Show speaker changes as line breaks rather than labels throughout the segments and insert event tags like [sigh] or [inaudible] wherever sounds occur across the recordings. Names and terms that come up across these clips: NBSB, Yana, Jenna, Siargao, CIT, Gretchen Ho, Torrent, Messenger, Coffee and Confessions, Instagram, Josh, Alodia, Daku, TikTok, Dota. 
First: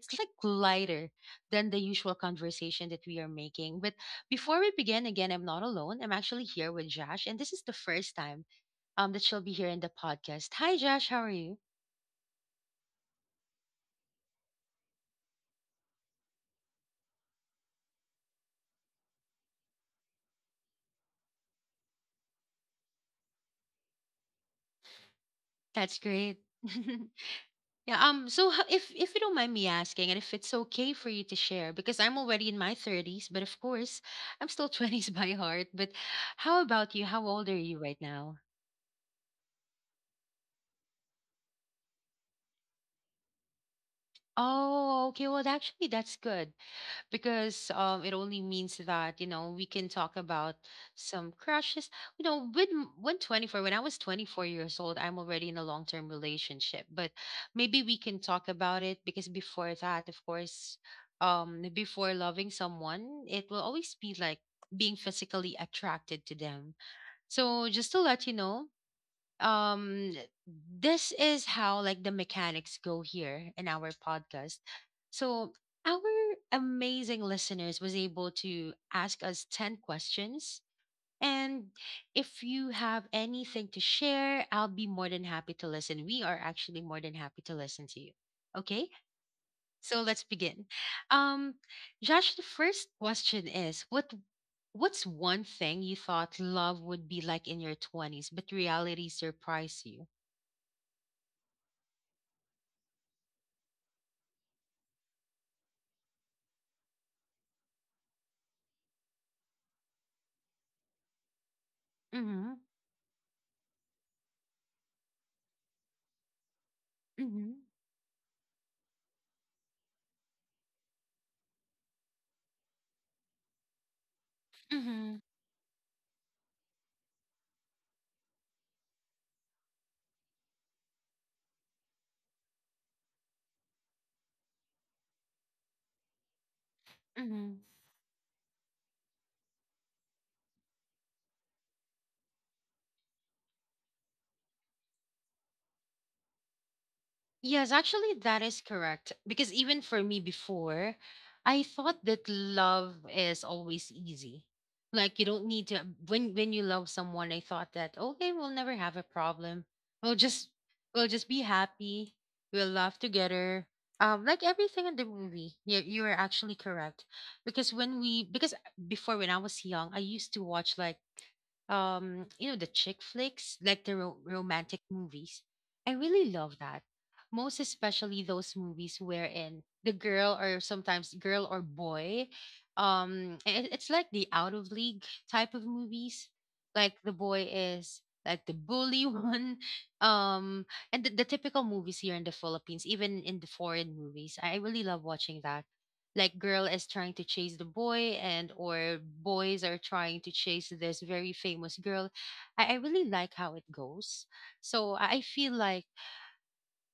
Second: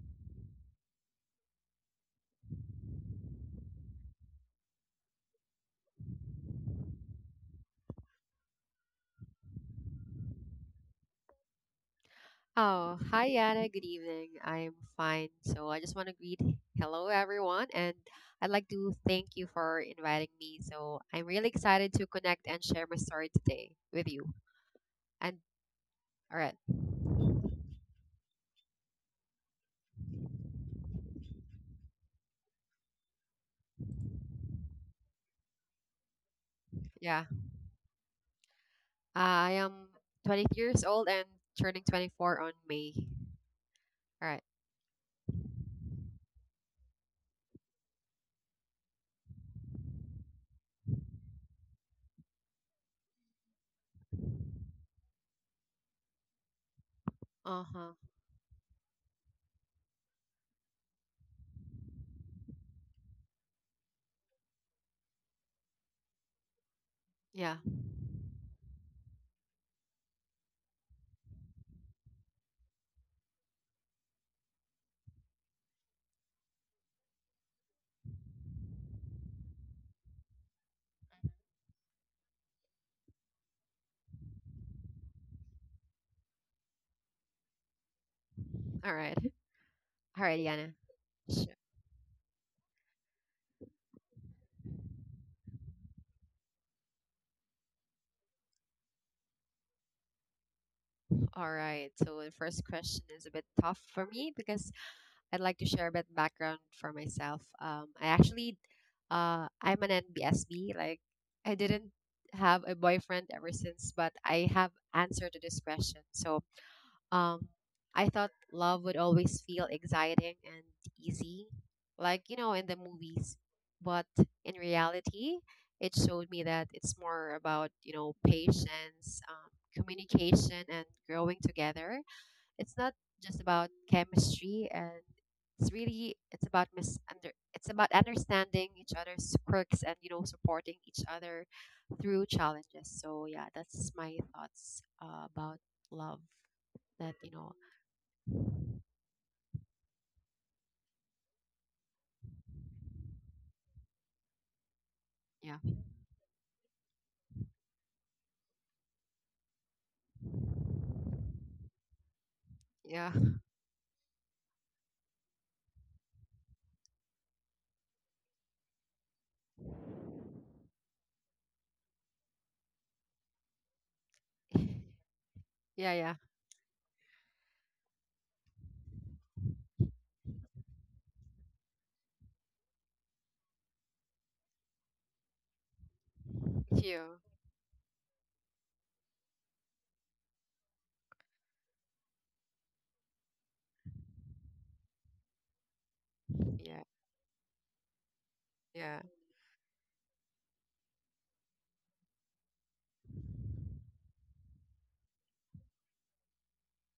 it's like lighter than the usual conversation that we are making. But before we begin, again, I'm not alone. I'm actually here with Josh, and this is the first time that she'll be here in the podcast. Hi Josh, how are you?
Oh, hi, Yana. Good evening. I'm fine. So I just want to greet hello, everyone. And I'd like to thank you for inviting me. So I'm really excited to connect and share my story today with you. And
That's
all
great.
right.
[laughs] Yeah. If you don't mind me asking, and if it's okay for you to share, because I'm already in my thirties, but of course, I'm still [laughs] twenties by heart. But how about you?
Yeah.
How old are you right now?
I am 23 years old and turning 24 on May. All right.
Oh, okay. Well, actually, that's good, because it only means that we can talk about some crushes. You know, with m- when 24, when I was 24 years old, I'm already in a long term relationship. But
Uh
maybe
huh.
we can talk about it because before that, of course, before loving someone, it will always be like being physically attracted to them.
Yeah.
So just to let you know, um this is how like the mechanics go here in our podcast, so our amazing listeners was able to ask us 10 questions, and if you have anything to share, I'll be more than happy to listen. We are actually more than happy to listen to you. Okay,
All right.
so
[laughs]
let's
All right,
begin.
Yana. Sure.
um Josh, the first question is what's one thing you thought love would be like in your 20s but reality surprised you?
All right. [laughs] So the first question is a bit tough for me because I'd like to share a bit background for myself. I actually, I'm an NBSB. Like, I didn't
Mm-hmm.
have a boyfriend ever since, but I have answer to this question. So, um,
Mm-hmm.
I thought love would always feel exciting and easy, like in the movies, but in
Mm-hmm.
reality, it showed me that it's more about patience, communication, and growing together. It's not just about chemistry, and it's really
Mm-hmm.
it's about understanding each other's quirks and supporting each other through challenges. So yeah, that's my thoughts about love. That you know,
Yes, actually, that is correct. Because even for me before, I thought that love is always easy. Like you don't
yeah,
need to When you love someone, I thought that okay, we'll never have a problem. We'll just we'll just be happy. We'll laugh
yeah,
together. Like everything in the movie. Yeah, you are actually correct. Because when we because before when I was young, I used to watch like the chick flicks, like the romantic
[laughs]
movies.
yeah,
I really love that, most especially those movies wherein the girl, or sometimes girl or boy, it's like the out of league type of movies, like
You,
the boy is like the bully [laughs] one. um and the typical movies here in the Philippines, even in the foreign movies, I really love watching that, like girl
yeah,
is trying to chase the boy, and
yeah.
or boys are trying to chase this very famous girl. I really like how it goes. So I feel like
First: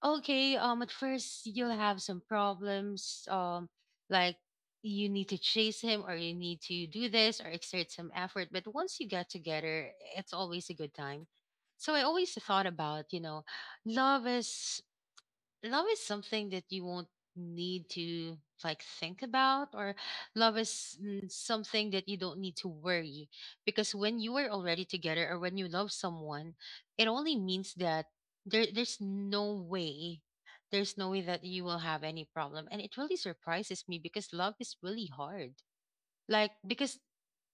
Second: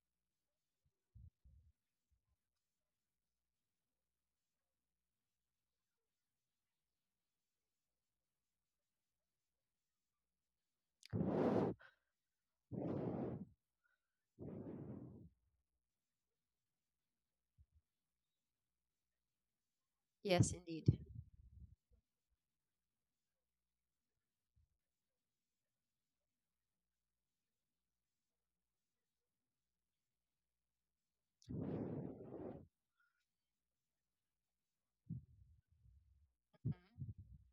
okay, at first you'll have some problems, like you need to chase him or you need to do this or exert some effort, but once you get together it's always a good time. So I always thought about, love is love is something that you won't need to like think about, or
Yes,
love
indeed.
is something that you don't need to worry, because when you are already together or when you love someone, it only means that there's no way, there's no way that you will have any problem. And it really surprises me because love is really hard. Like
Mhm.
because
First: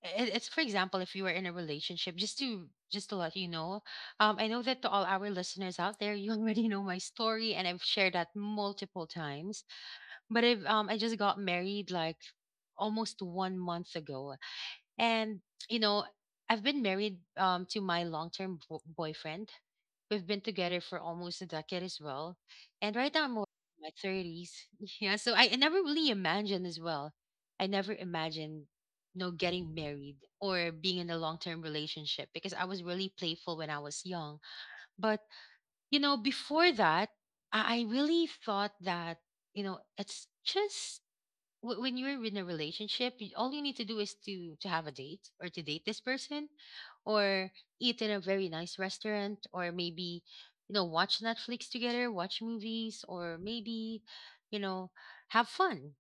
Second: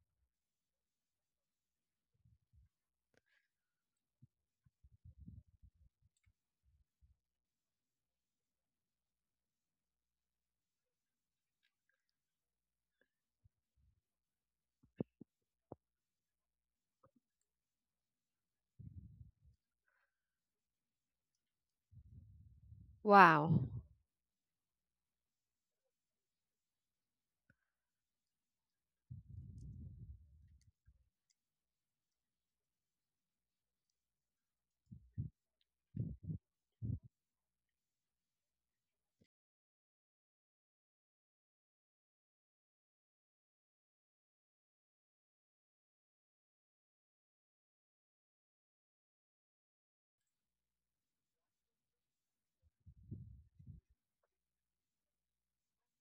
It- it's, for example, if you were in a relationship, just to let you know, I know that to all our listeners out there, you [laughs] already know my story and I've shared that multiple times. But if I just got married like almost 1 month ago, and you know, I've been married to my long-term boyfriend. We've been together for almost a decade as well. And right now I'm in
Wow.
my 30s. [laughs] Yeah, so I never really imagined as well. I never imagined, you know, getting married or being in a long-term relationship because I was really playful when I was young. But you know, before that, I really thought that you know it's just when you're in a relationship, all you need to do is to have a date or to date this person, or eat in a very nice restaurant, or maybe you know watch Netflix together, watch movies, or maybe you know have fun.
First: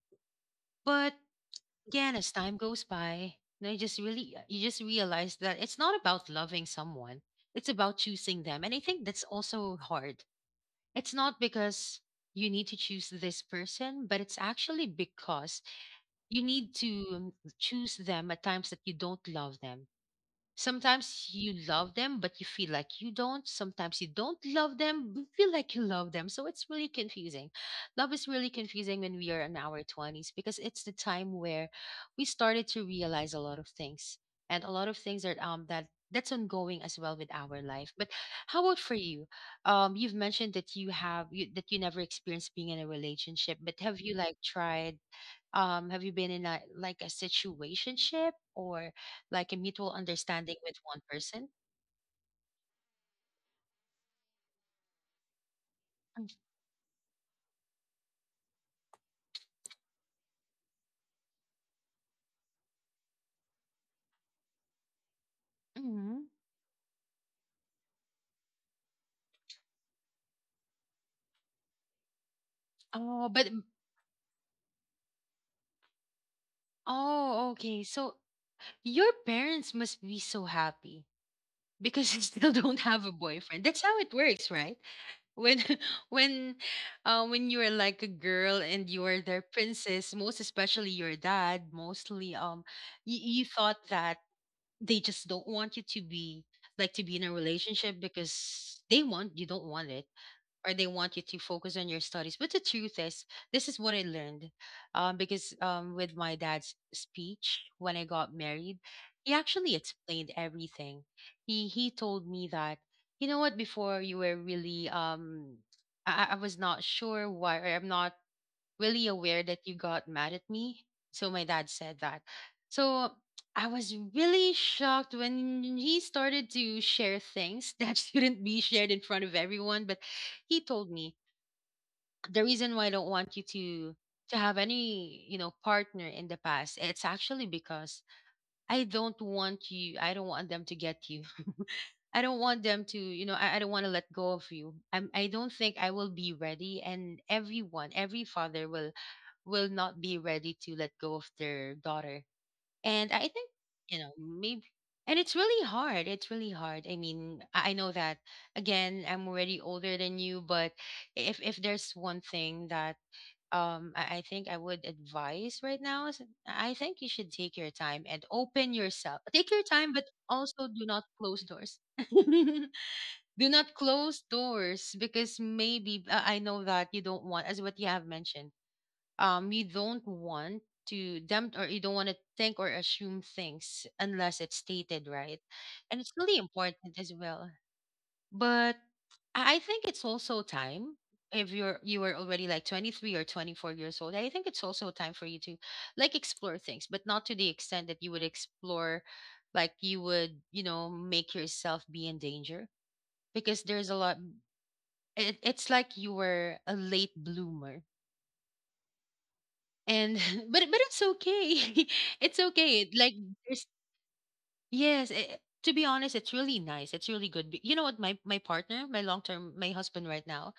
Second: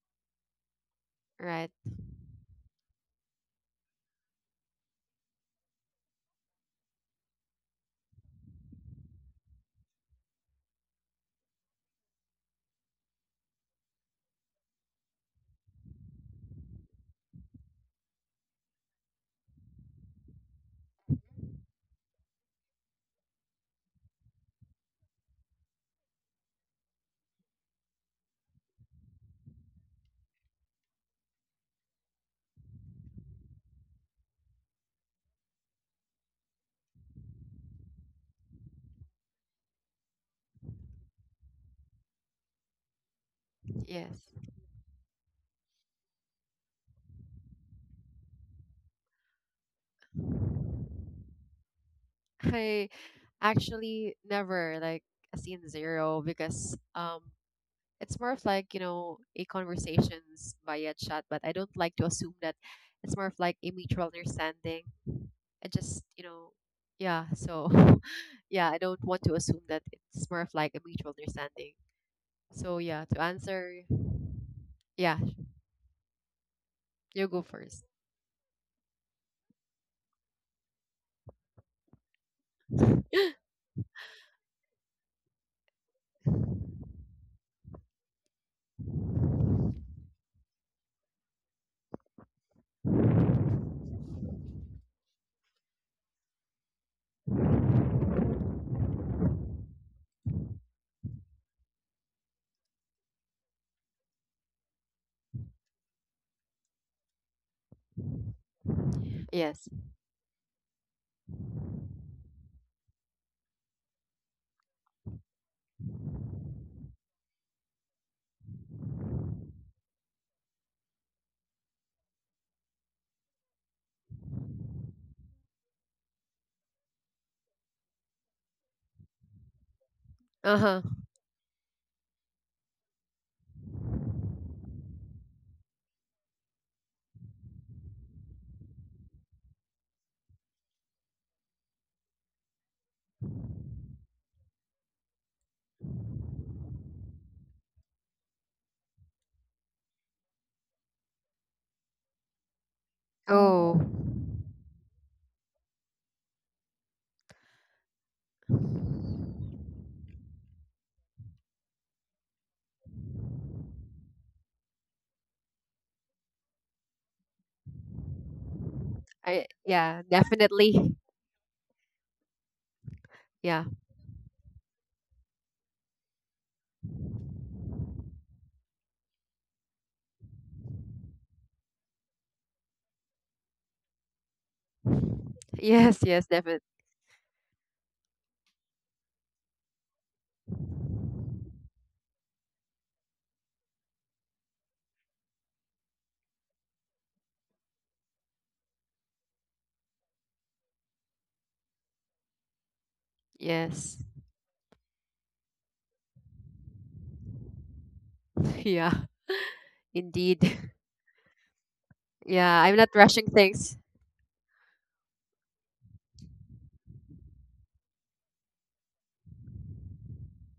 But
Right.
again, as time goes by, you, know, you just really you just realize that it's not about loving someone; it's about choosing them, and I think that's also hard. It's not because you need to choose this person, but it's actually because you need to choose them at times that you don't love them. Sometimes you love them, but you feel like you don't. Sometimes you don't love them, but feel like you love them. So it's really confusing. Love is really confusing when we are in our 20s because it's the time where we started to realize a lot of things, and a lot of things that that's ongoing as well with our life. But how about for you? You've mentioned that that you never experienced being in a relationship, but have you
Yes.
like tried, have you been in a like a situationship or like a mutual understanding with one person?
I actually never like a scene zero because it's more of like a conversations via chat, but I don't like to assume that it's more of like a mutual understanding. I just
Mm-hmm.
yeah, so [laughs] yeah, I don't want to assume that it's more of like a mutual understanding. So yeah, to
Oh, but
answer yeah, you go
oh, okay.
first.
So your parents must be so happy because [laughs] you still don't have a
[gasps]
boyfriend. That's how it works, right? When [laughs] when when you are like a girl and you are their princess, most especially your dad, mostly you, you thought that they just don't want you to be to be in a relationship because they want you don't want it, or they want you to focus on your studies. But the truth is, this is what I learned, because with my dad's speech when I got married,
[laughs]
he
Yes.
actually explained everything. He told me that, you know what, before you were really I was not sure why, or I'm not really aware that you got mad at me. So my dad said that. So I was really shocked when he started to share things [laughs] that shouldn't be shared in front of everyone. But he
Uh-huh.
told me the reason why: I don't want you to have any you know partner in the past. It's actually because I don't want you, I don't want them to get you. [laughs] I don't want them to, you know, I don't want to let go of you. I don't think I will be ready. And everyone, every father will not be ready to let go of their daughter. And I think, you
oh
know, maybe, and it's really hard. It's really hard. I mean, I know that again, I'm already older than you, but if there's one thing that I think I would advise right now is I think you should take your time and open yourself.
i
Take your time,
yeah,
but also do
definitely.
not close doors. [laughs] Do
Yeah.
not close doors because maybe I know that you don't want, as what you have mentioned you don't want to them, or you don't want to think or assume things unless it's stated, right?
[laughs] Yes,
And it's
yes,
really
definitely.
important as well. But I think it's also time. If you are already like 23 or 24 years old, I think it's also time for you to like explore things, but not to the extent that you would explore, like you would, you know, make yourself be in danger because there's a
Yes.
lot. It's like you were a late bloomer
[laughs] Yeah,
and
indeed.
[laughs]
[laughs]
but it's okay, [laughs] it's
Yeah, I'm
okay,
not
like
rushing
there's,
things.
yes, to be honest, it's really nice, it's really good. You know what, my partner, my long term, my husband right now,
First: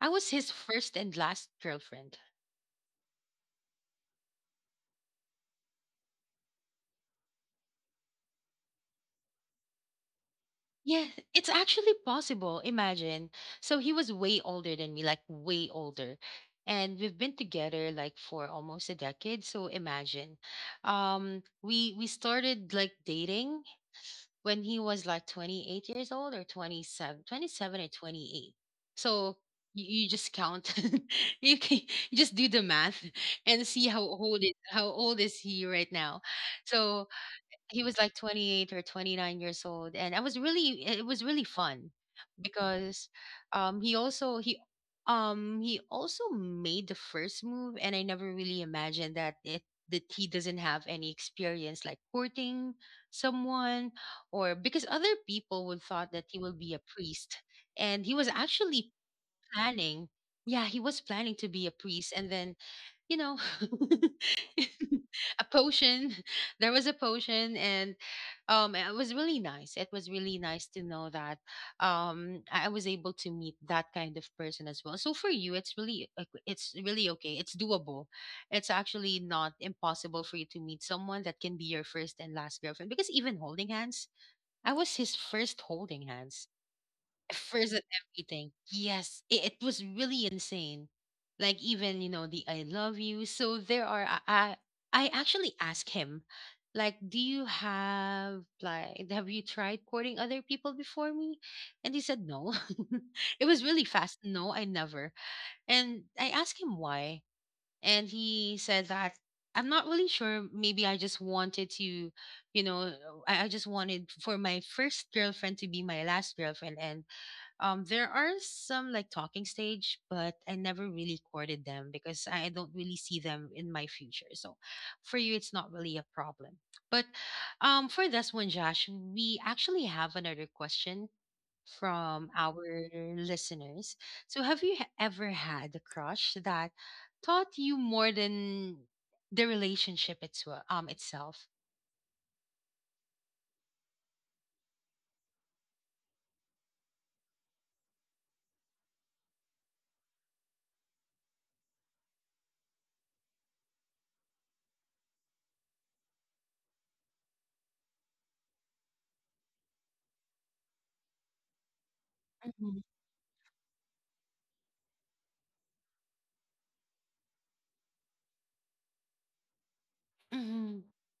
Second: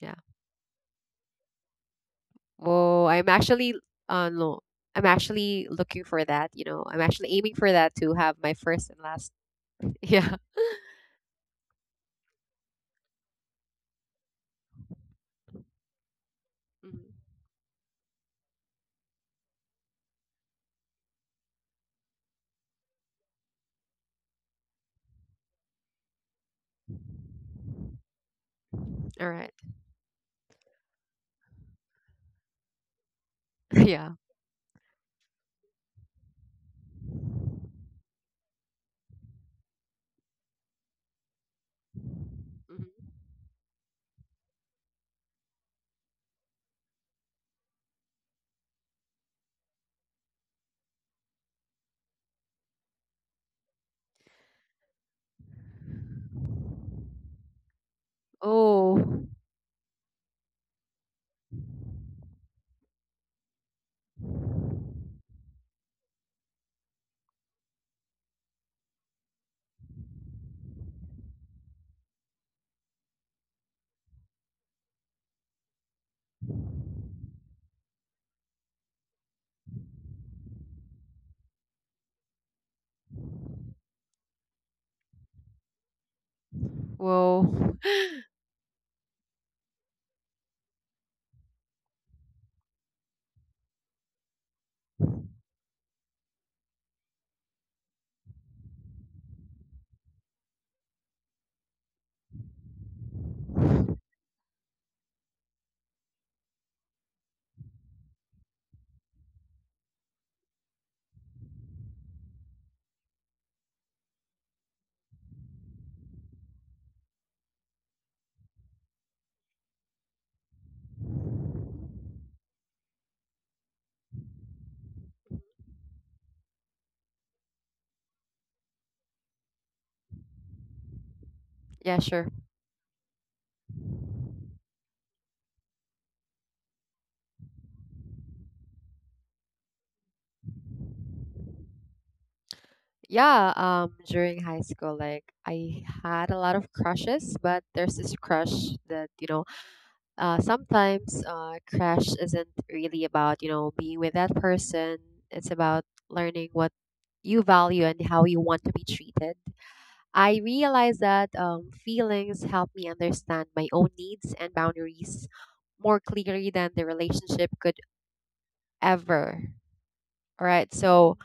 I
Yeah.
was his first and last girlfriend.
Oh, I'm actually no. I'm actually looking for that, I'm actually aiming for that to have my first and last. [laughs] Yeah.
Yeah, it's actually possible, imagine. So he was way older than me, like way older, and
Mhm.
we've been together like for almost a decade, so imagine. We started like dating when he was like 28 years old, or 27, 27 or 28.
All
So
right.
you just count. [laughs] You can, you just do the math and see
[laughs] Yeah.
how old is he right now. So he was like 28 or 29 years old, and I was really, it was really fun
Mhm.
because um he also he he also made the first move, and I never really imagined that it, that he doesn't have any experience like courting someone, or because other people would thought that he will be a priest. And he was actually
Oh,
planning. Yeah, he was planning to be a priest, and then, you know, [laughs] a potion. [laughs] There was a potion, and it was really nice. It was really nice to know that I was able to meet that kind of person as well. So for you, it's really okay. It's doable. It's actually not impossible for you to meet someone that can be your first and last girlfriend. Because even holding hands, I was his first holding hands, first
whoa.
at
[laughs]
everything. Yes, it was really insane. Like even, you know, the I love you. So there are I actually asked him, like, do you have like, have you tried courting other people before me? And he said no. [laughs] It was really fast. No, I never. And I asked him why, and he said that, I'm not really sure. Maybe I just wanted to, you know, I just wanted for my first girlfriend to be my last girlfriend. And there are some like talking stage, but I never really courted them because I don't really see them in my future. So for you, it's not really a problem. But for this one, Josh, we actually have another question
Yeah, sure.
from our listeners. So have you ever had a crush that taught you more than the relationship itself?
Yeah, during high school like I had a lot of crushes, but there's this crush that, sometimes crush isn't really about, being with that person. It's about learning what you value and how you want to be treated. I realized that feelings help
Mhm.
me understand my own needs and boundaries more clearly than the relationship could ever. All right.
Mhm.
So,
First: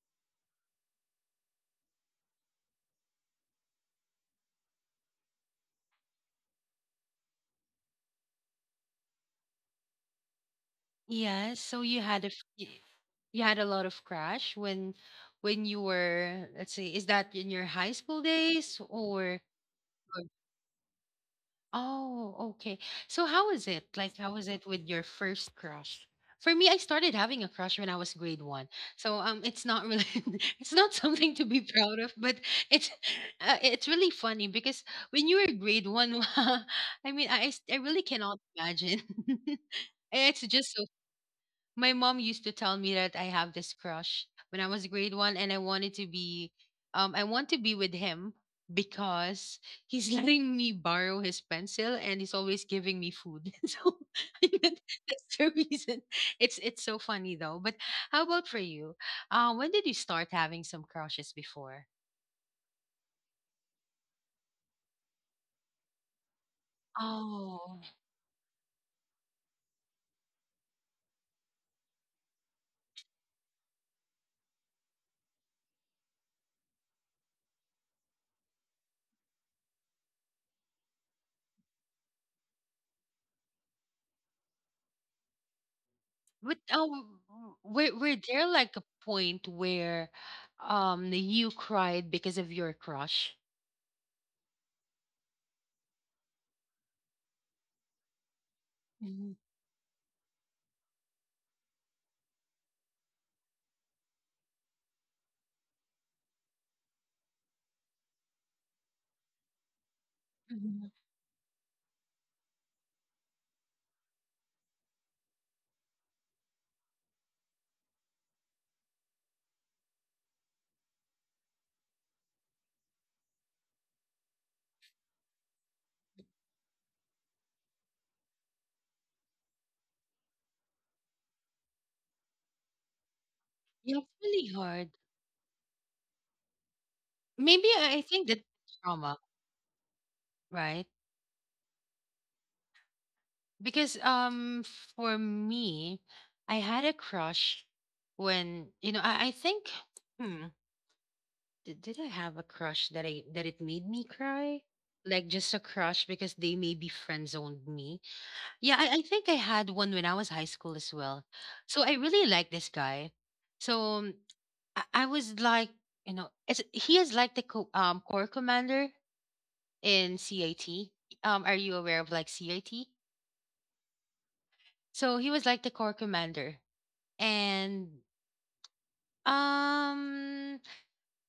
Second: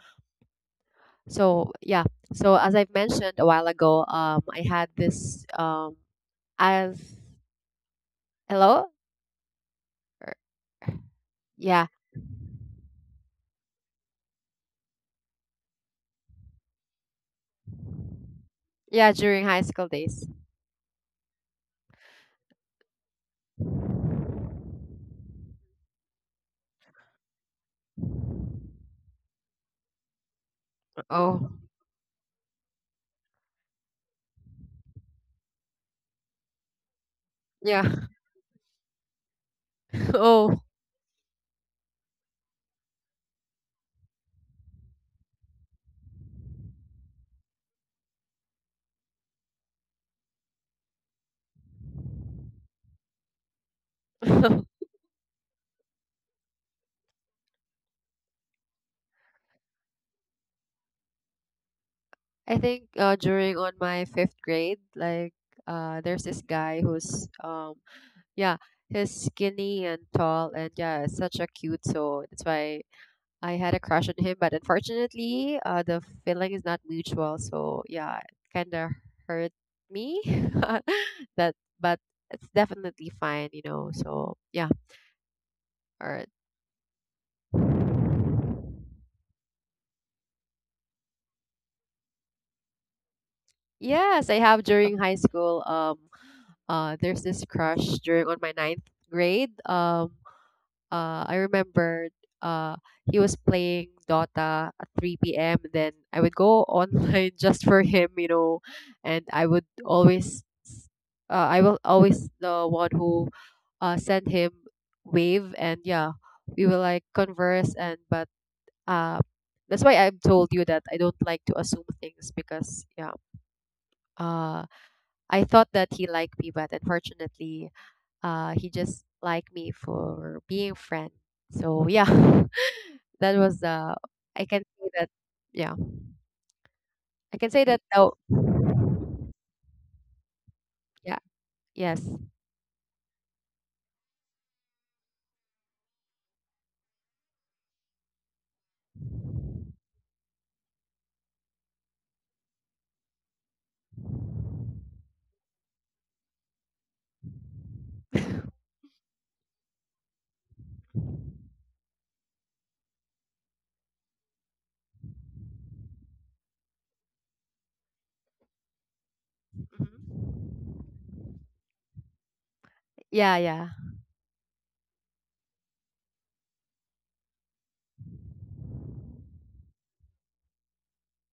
so yeah. So as I've mentioned a while ago, I had this as hello, Or-
Yeah, so
yeah,
you had you had a lot of crash when you were, let's see, is that in your high school days
yeah, during high school
or-
days.
oh, okay. So how was it? Like how was it with your first crush? For me, I started having a crush when I was grade one. So it's not really, [laughs] it's not something to
Oh,
be proud of, but it's [laughs] it's really funny because when you were grade one, [laughs] I mean, I
yeah. [laughs]
really cannot imagine. [laughs] It's
Oh,
just, my mom used to tell me that I have this crush when I was grade one, and I wanted to be, I want to be with him because he's [laughs] letting me borrow his pencil, and he's always giving me food. [laughs] So
[laughs]
[laughs]
I
that's the reason. It's so funny though. But how about for you? When did you start having some crushes before?
think during on my fifth grade, like there's this guy who's
Oh,
yeah, he's skinny and tall, and yeah, such a cute soul. That's why I had a crush on him, but unfortunately, the feeling is not mutual. So yeah, it kind of hurt me. [laughs] that, but it's definitely fine, So yeah, all right.
but were there like a point where, you cried because of your crush?
Yes, I have during high school. There's this crush during on my ninth
Mhm.
grade. I remember uh, he was playing Dota at 3 p.m. Then I would go online [laughs] just for him, and
Mhm.
I will always the one who send him wave, and yeah, we will like converse, and but uh, that's why I've told you that I don't like to assume things because yeah, uh, I thought that he liked me, but unfortunately, he just liked me for being friend. So yeah. [laughs] That was the
Yeah, it's
I
really
can say
hard.
that yeah. I can say
Maybe
that
I
oh
think that trauma, right?
yeah, yes.
Because for me, I had a crush when, you know, I think, hmm, did I have a crush that I, that it made me cry? Like just a crush because they maybe friend zoned me. Yeah, I think I had one when I was high school as well. So I really like this guy. So I was like, you know, it's, he is like the corps commander in
Mhm.
CIT. Are you aware of like CIT?
Yeah, yeah.
So he was like the corps commander, and um,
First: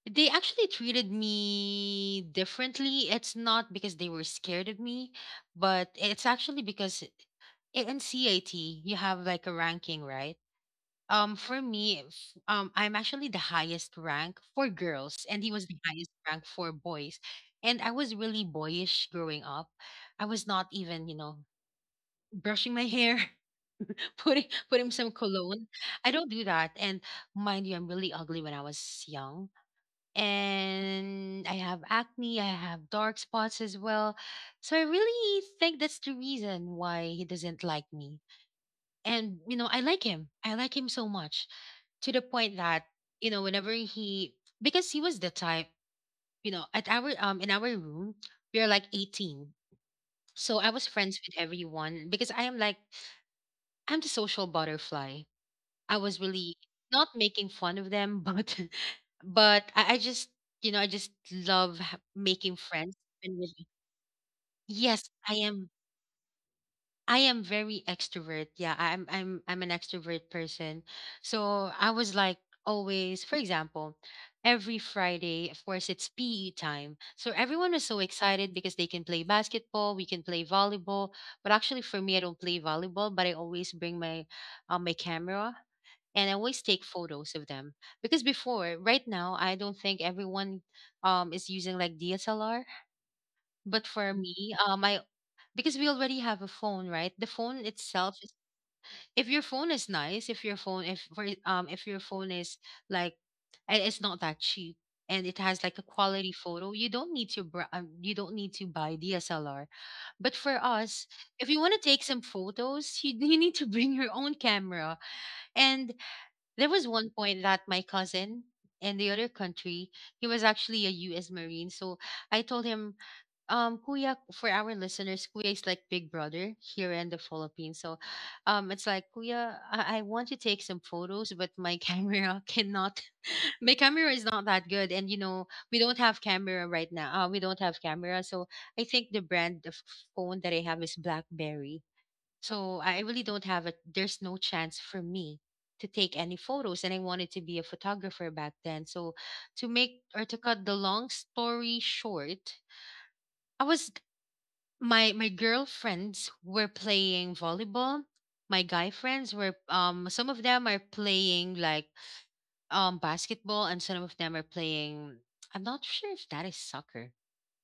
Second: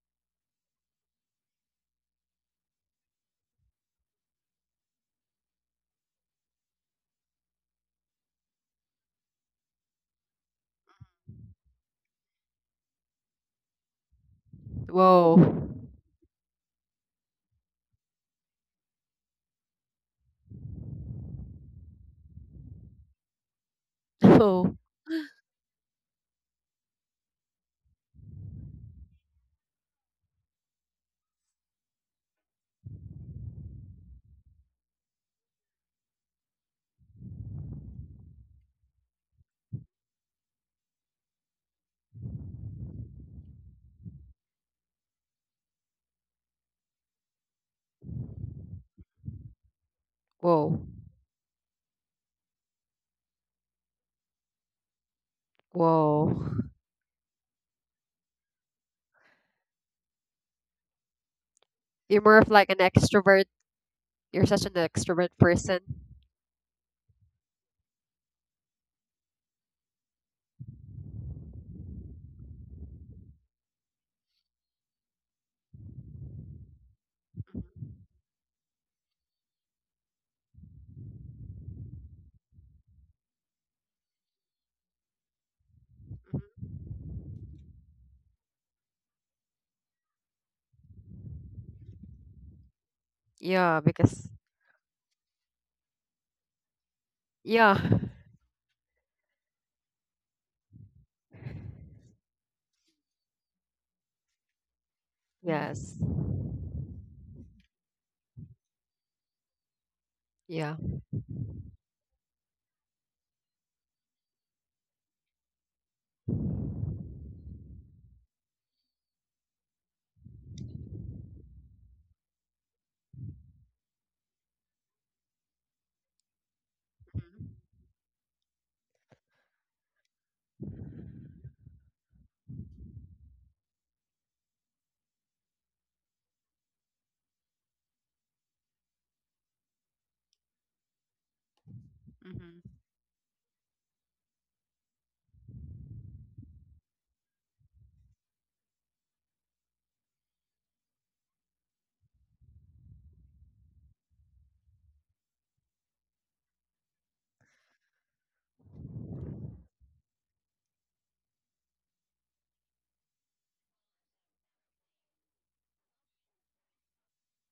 they actually treated me differently. It's not because they were scared of me, but it's actually because in CIT you have like a ranking, right? For me, I'm actually the highest rank for girls, and he was
Whoa.
the highest rank for boys. And I was really boyish growing up. I was not even, you know, brushing my hair, [laughs]
[laughs]
putting
Whoa.
putting some cologne. I don't do that. And mind you, I'm really ugly when I was young. And I have acne, I have dark spots as well. So I really think that's the reason why he doesn't like me. And you know, I like him. I like him so much to the point that, you know, whenever he, because he was the type, you know, at our in our room, we are like 18. So I
Whoa.
was friends with everyone because I am like, I'm the social butterfly. I was
Whoa.
really not making fun of them, but [laughs] but I just, you know, I just love
You're more of
making
like an
friends. And
extrovert.
with,
You're such an
yes, I
extrovert
am.
person.
I am very extrovert. Yeah, I'm an extrovert person. So I was like always, for example, every Friday, of course, it's PE time. So everyone was
Mhm,
so excited because they can play basketball, we can play volleyball. But actually, for me, I don't play volleyball, but I always bring my my camera, and I
mhm.
always take photos of them because before, right now, I don't think everyone is using like DSLR. But
Yeah,
for
because
me, I because we already have a phone, right? The phone
yeah.
itself, is- if your phone is nice, if your phone, if for if your phone is like, it's not that cheap. And it has like a
Yes.
quality photo. You don't need to you don't need to buy DSLR, but for
Yeah.
us, if you want to take some photos, you, [laughs] you need to bring your own camera. And there was one point that my cousin in the other country, he was actually a US Marine. So I told him, Kuya, for our listeners, Kuya is like big brother here in the Philippines. So it's like, Kuya, I want to take some photos, but my [laughs] camera cannot. [laughs] My camera is not that good. And, you know, we don't have camera right now. We don't have camera. So I think the brand of phone that I have is Blackberry.
Mhm, mhm.
So I really don't have a, there's no chance for me to take any photos, and I wanted to be a photographer back then. So to make or to cut the long story short, I was, my girlfriends were playing volleyball. My guy friends were some of them are playing like basketball, and some of them are playing, I'm not sure if that is soccer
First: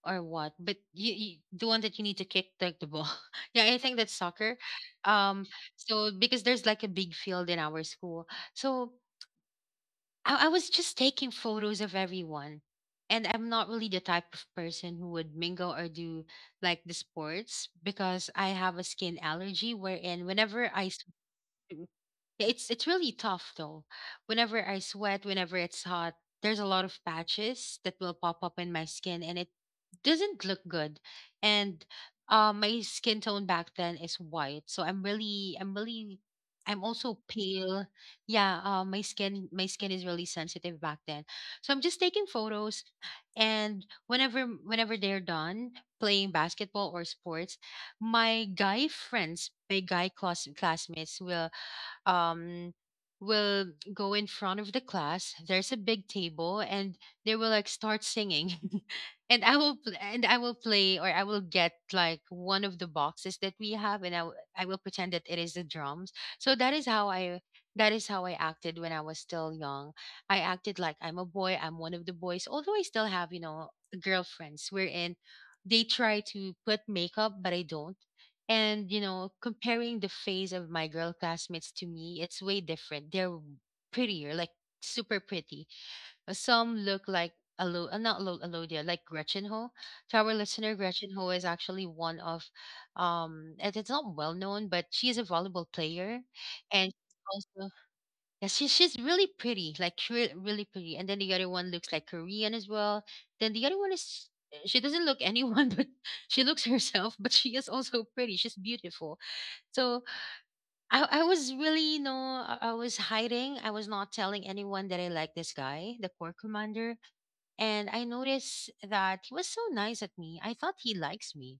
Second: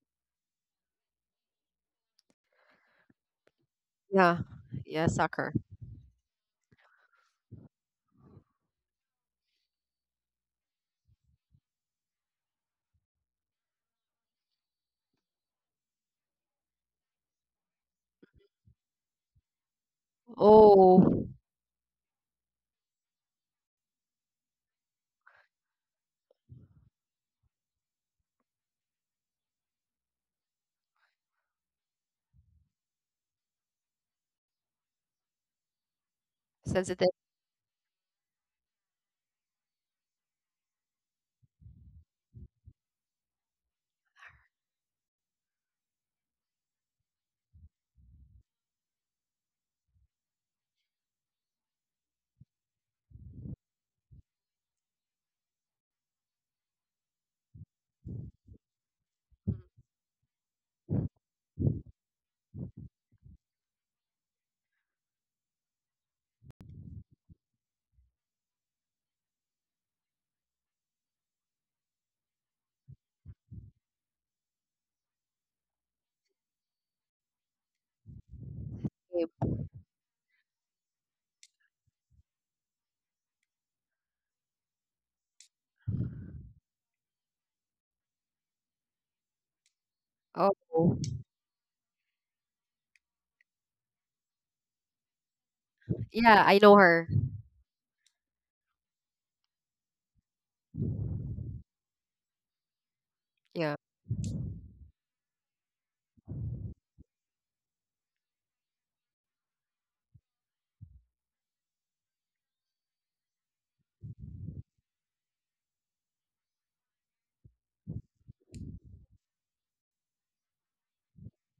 or what, but you, the one that you need to kick the ball. [laughs] Yeah, I think that's
Yeah.
soccer.
Yeah,
um
soccer.
so because there's like a big field in our school, so I was just taking photos of everyone, and I'm not really the type of person who would mingle or do like the sports because I have a skin allergy wherein whenever
Oh,
it's really tough though, whenever I sweat, whenever it's hot, there's a lot of patches that will pop up in my skin, and it doesn't look good. And my skin tone back then is white, so I'm really I'm
sensitive
also pale. Yeah, my skin is really sensitive back then. So I'm just taking photos, and whenever they're done playing basketball or sports, my guy friends, my guy classmates will um will go in front of the class, there's a big table, and they will like start singing, [laughs] and and I will play, or I will get like one of the boxes that we have, and I will pretend that it is the drums. So that is how I, that is how I acted when I was still young. I acted like I'm a boy, I'm one of the boys, although I still have, you know, girlfriends wherein they try to put makeup, but I don't. And you know,
game.
comparing the face of my girl classmates to me, it's way different. They're prettier, like super pretty. Some look like Alo, not Alo, Alodia, like Gretchen Ho. To our
Oh.
listener, Gretchen Ho is actually one of, and it's not well known, but she is a volleyball player,
Yeah, I know
and
her.
she's, yeah, she, she's really pretty, like really pretty. And then the other one looks like Korean as well. Then the
Yeah.
other one is, eh, she doesn't look anyone, [laughs] but she looks herself. But she is also pretty. She's beautiful. So I was really, you know, I was hiding. I was not telling anyone that I like this guy, the corps commander. And I noticed that he was so nice at me. I thought he likes me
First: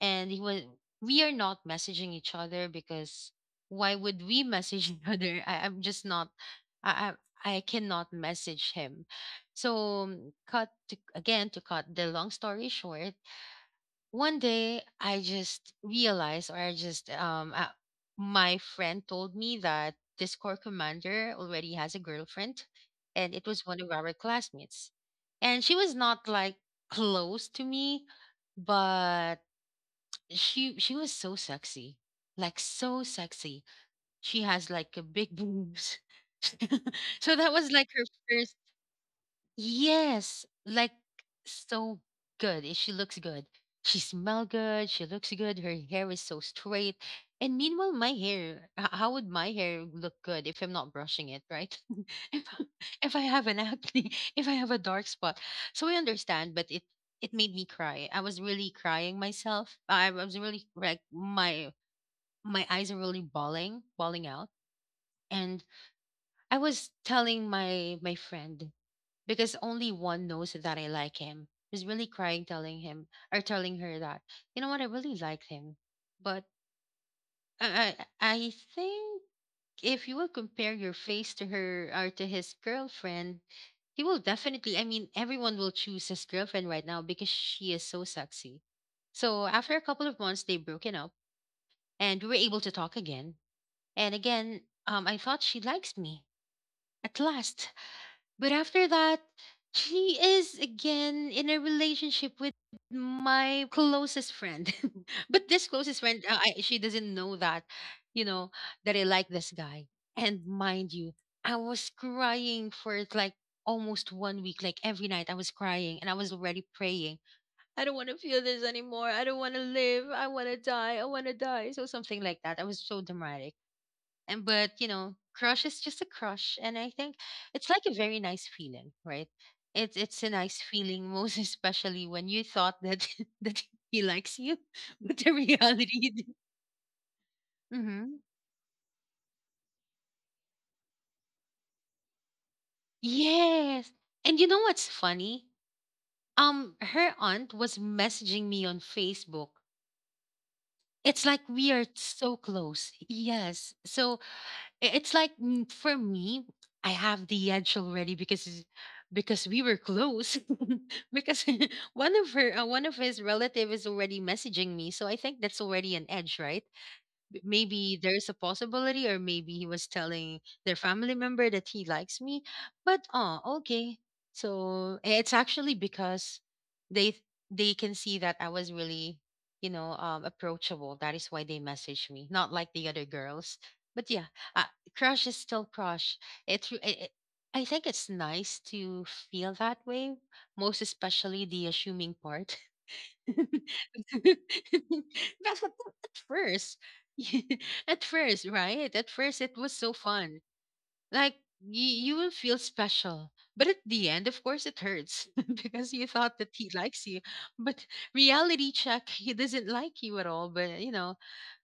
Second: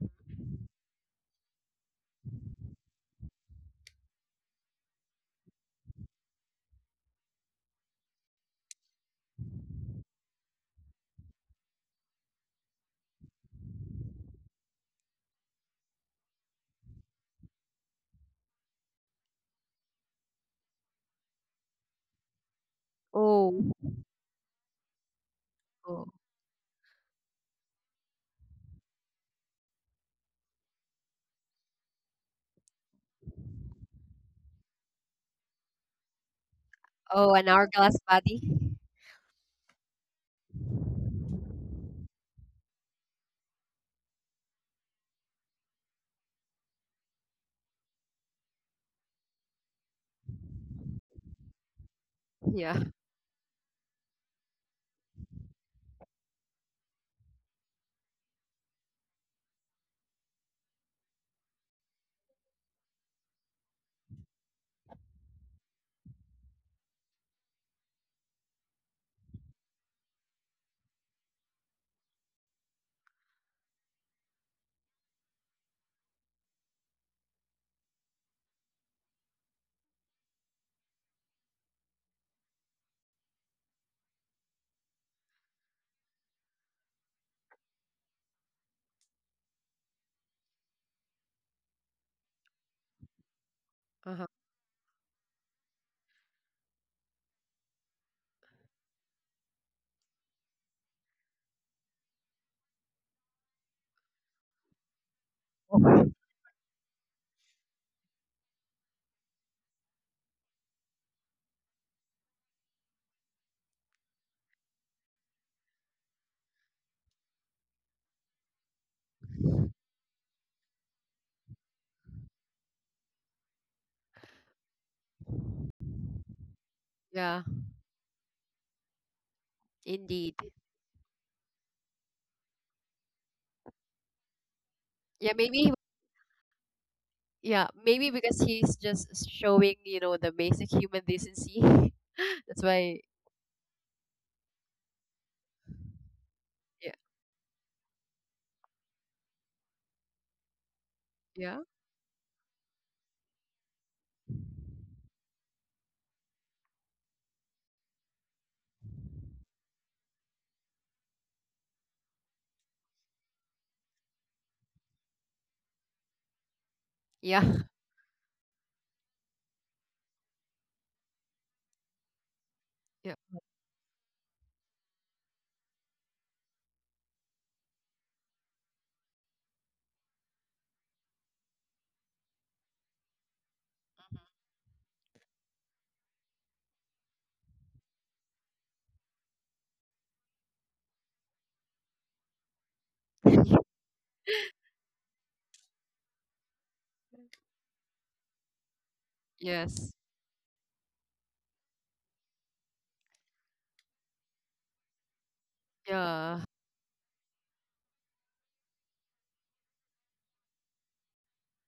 and he was we are not messaging each other because why would we message [laughs] each other I'm just not I, I cannot message him so cut to, again to cut the long story short one day I just realized or I just my friend told me that this corps commander already has a girlfriend, and it
Oh.
was one of our classmates, and she was
Oh,
not like close to me, but she was so sexy, like so sexy. She has like a big boobs, [laughs]
oh
so
an
that was like
hourglass
her
body.
first. Yes, like so good. She looks good. She smell good. She looks good. Her hair is so straight. And meanwhile, my hair, how would my hair look good if I'm not brushing it, right? [laughs] if, I-
Yeah.
if I have an acne, [laughs] if I have a dark spot. So I understand, but it made me cry. I was really crying myself. I was really like my eyes are really bawling, bawling out. And I was telling my friend because only one knows that I like him. He's really crying, telling him or telling her that, you know what, I really liked him, but I I think if you will compare your face to her or to his girlfriend, he will definitely. I mean, everyone will choose his girlfriend right now because she is so sexy. So after a couple of months, they broken up, and we were able to talk again. And
Uh-huh.
again, I thought she likes me at last. But after that, she is again in a relationship with my closest friend. [laughs] But this closest
[laughs]
friend, she doesn't know that, you know, that I like this guy. And mind you, I was crying for like almost 1 week. Like every night, I was crying and I was already praying. I don't want to feel this anymore. I don't want to live. I want to die. I want to die. So something like that. I was so dramatic, and but you know crush is just a crush, and I think
Yeah,
it's like a very nice feeling, right? It's
indeed.
a nice feeling [laughs] most especially when you thought that [laughs] that he likes you. [laughs] But
Yeah,
the
maybe
reality.
yeah, maybe
Mm-hmm.
because he's just showing, the basic human decency. [laughs] That's why
Yes, and you know what's funny,
yeah.
her aunt was messaging me on Facebook. It's like
Yeah.
we are so close. Yes, so it's like for me, I have the edge already because because we were close. [laughs] Because [laughs] one of her one of his relative is already messaging me, so I think that's already an edge, right?
Yeah.
Maybe there's a possibility, or maybe he was telling their family member that he likes me, but
Yeah.
oh, okay. So it's actually because they they can see that I was really, you know, approachable, that is why they messaged me, not like the other girls. But yeah, uh, crush is still crush. It's re- it, I think it's nice to feel that way, most especially the assuming part. [laughs]
[laughs]
That's what- at first. [laughs] At first, right? At first, it was
Yes.
so fun. Like y- you will feel special. But at the end, of course, it hurts [laughs] because you
Yeah.
thought that he likes you. But reality check, he doesn't like you at all. But you know,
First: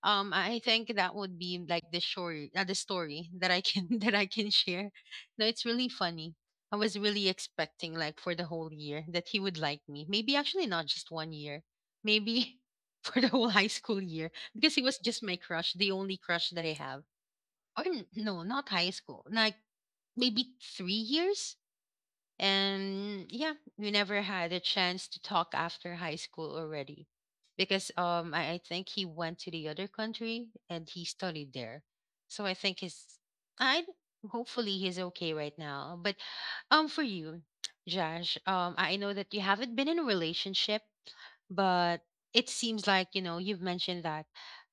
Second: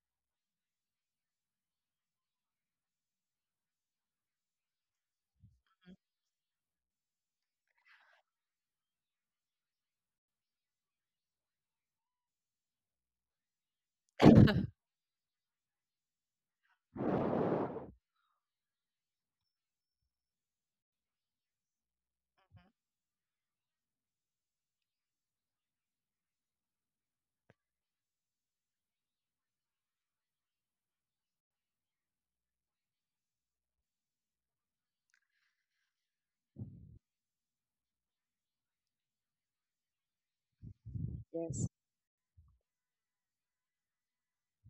I think that would be like the story, the story that I can [laughs] that I can share. No, it's really funny. I was really expecting like for the whole year that he would like me. Maybe actually not just 1 year. Maybe [laughs] for the whole high school year because he was just my crush, the only crush that I have. Or no, not high school, like maybe 3 years. And yeah, we never had a chance to talk after high school already because I think he went to the other country and he studied there. So I think he's, I hopefully he's okay right now. But for you, Josh, I know that you haven't been in a relationship,
Yes.
but it seems like you know you've mentioned that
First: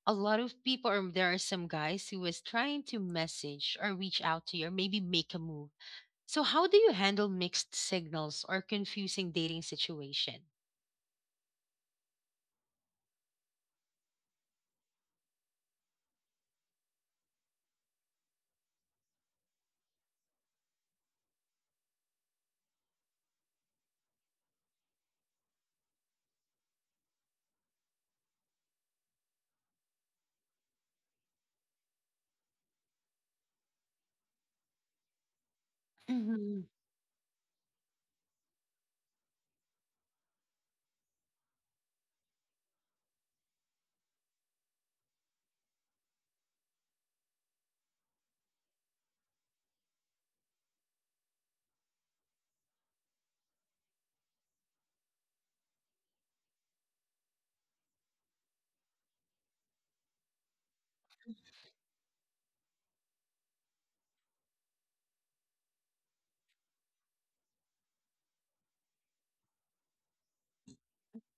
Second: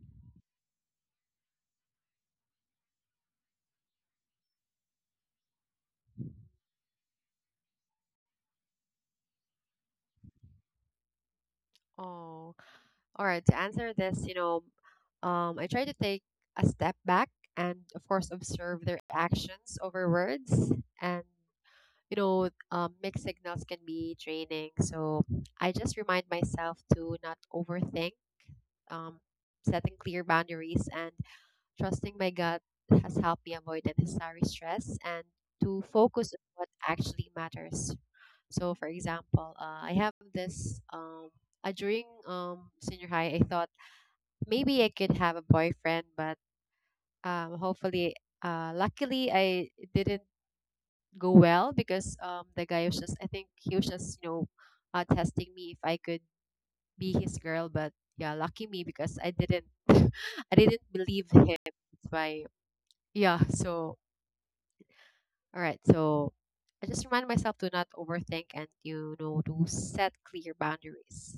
a lot of people, or there are some guys who was trying to message or reach out to you or maybe make a move. So, how do you handle mixed signals or confusing dating situation?
Oh. All right, to answer this, I try to take a step back and of course observe their actions over words, and mixed signals can be draining. So I just remind myself to not overthink, um, setting clear boundaries and trusting my gut has helped me avoid unnecessary stress and to focus on
Mhm.
what actually matters. So, for example, I have this during Senior high, I thought maybe I could have a boyfriend, but um, hopefully, luckily, I it didn't go well because the guy was just, I think he was just, testing me if I could be his girl, but yeah, lucky me because I didn't [laughs] I didn't believe him. That's why yeah, so all right. So I just remind myself to not overthink and to set clear boundaries.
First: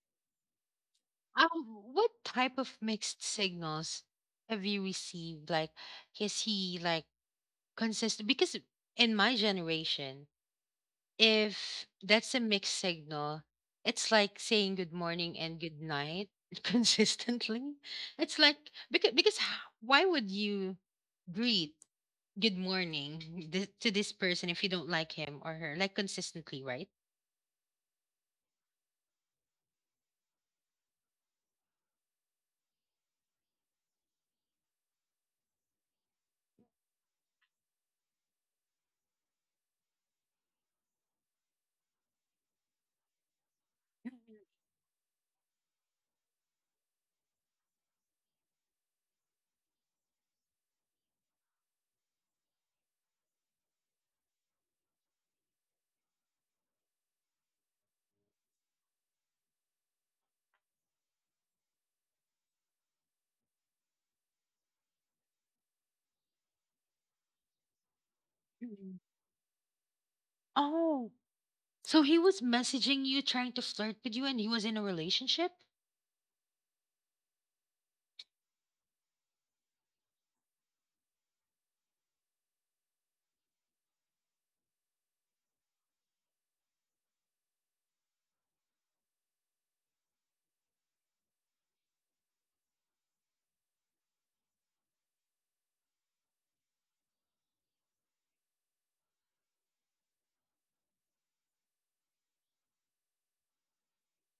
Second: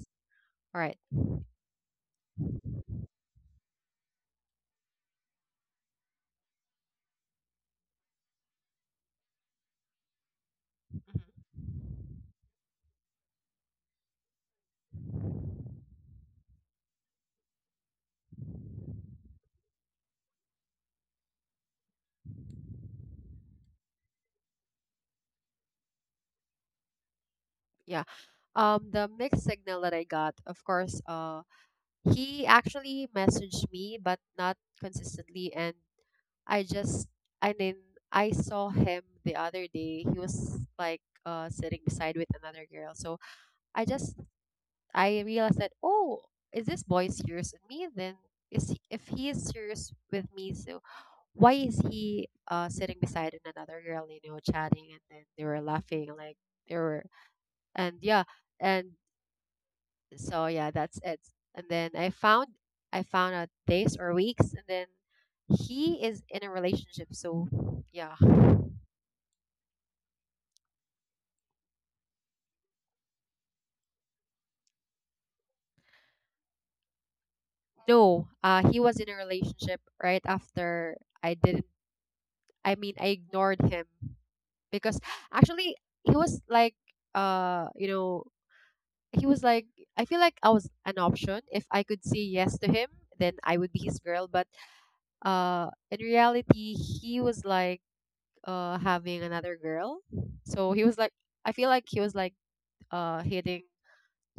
All right.
Um, what type of mixed signals have you received? Like, is he like consistent? Because in my generation,
Mhm.
if that's a mixed signal, it's like saying good morning and good night [laughs] consistently. It's like because why would you greet good morning to this person if you don't like him or her, like consistently, right?
Yeah, the mixed signal that I got, of course, he actually messaged me but not consistently, and I just I mean, I saw him the other day. He was like sitting beside with another girl. So I just I realized that, oh, is this boy serious with me? Then is he, if he is serious with me, so why is he sitting beside another girl, chatting, and then they were laughing like they were. And yeah, and so yeah, that's it. And then I found out days or weeks, and then he is in a relationship, so yeah.
Mm. Oh, so he was messaging you, trying to flirt with you, and he was in a relationship?
No, he was in a relationship right after I didn't I mean I ignored him because actually he was like uh you know he was like I feel like I was an option. If I could say yes to him, then I would be his girl, but in reality he was like having another girl. So he was like I feel like he was like hitting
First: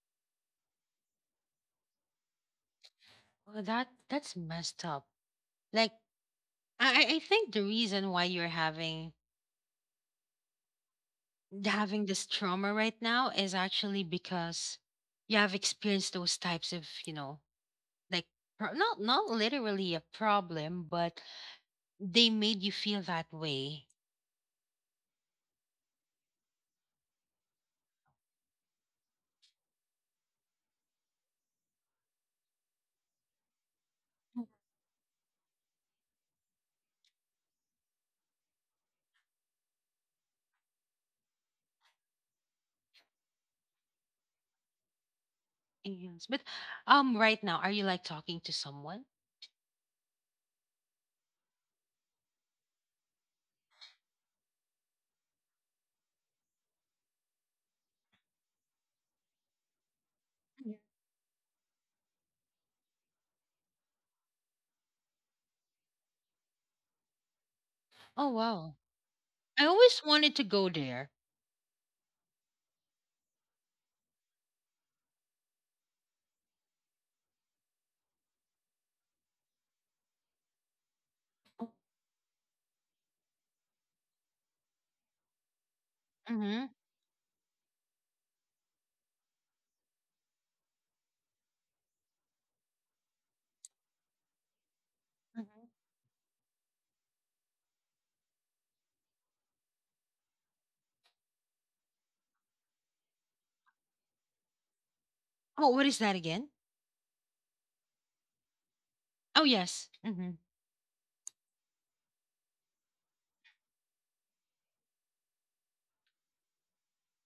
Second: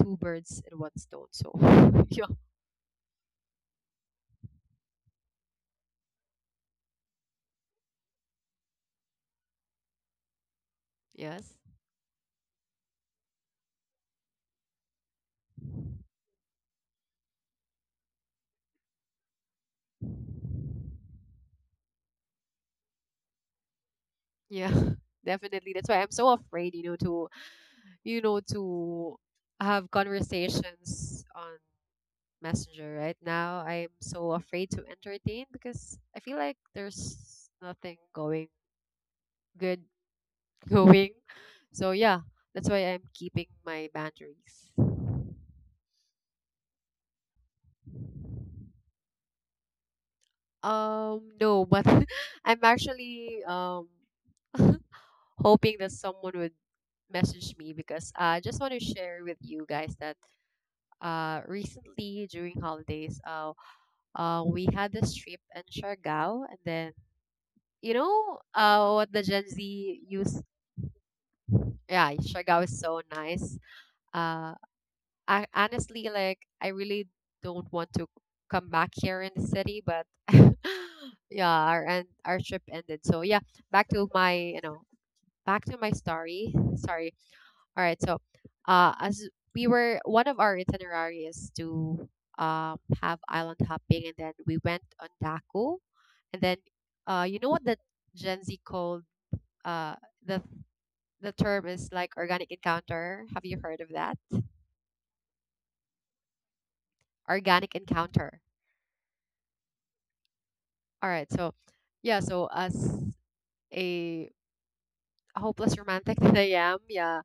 two birds in one stone, so [laughs] yeah.
Well, that's messed up. Like, I think the reason why you're
Yes.
having this trauma right now is actually because you have experienced those types of, you know, like not literally a problem, but they made you feel that way.
Yeah. [laughs] Definitely, that's why I'm so afraid, to to have conversations on Messenger right now. I'm so afraid to entertain because I feel like there's nothing going good [laughs] going. So yeah, that's why I'm keeping my boundaries.
Yes, but right now, are you like talking to someone?
No, but [laughs] I'm actually [laughs] hoping that someone would message me because I just want to share with you guys that
Yeah.
recently during holidays, we had this trip in Siargao. And then
Oh wow,
what the Gen Z
I always wanted
use.
to go there.
Yeah, Siargao is so nice. Uh, I, honestly, like I really don't want to come back here in the city, but [laughs] yeah, our end, our trip ended. So yeah, back to my back to my story.
Mm-hmm.
Sorry. All right. So, as we were one of our itinerary is to have island hopping, and then we went on
Hmm.
Daku. And then you know what the Gen Z called, uh the term is like organic encounter. Have you heard of that?
Oh, what is that again?
Organic encounter.
Oh, yes. Mm-hmm.
All right. So, yeah. So as a hopeless romantic [laughs] that I am, yeah.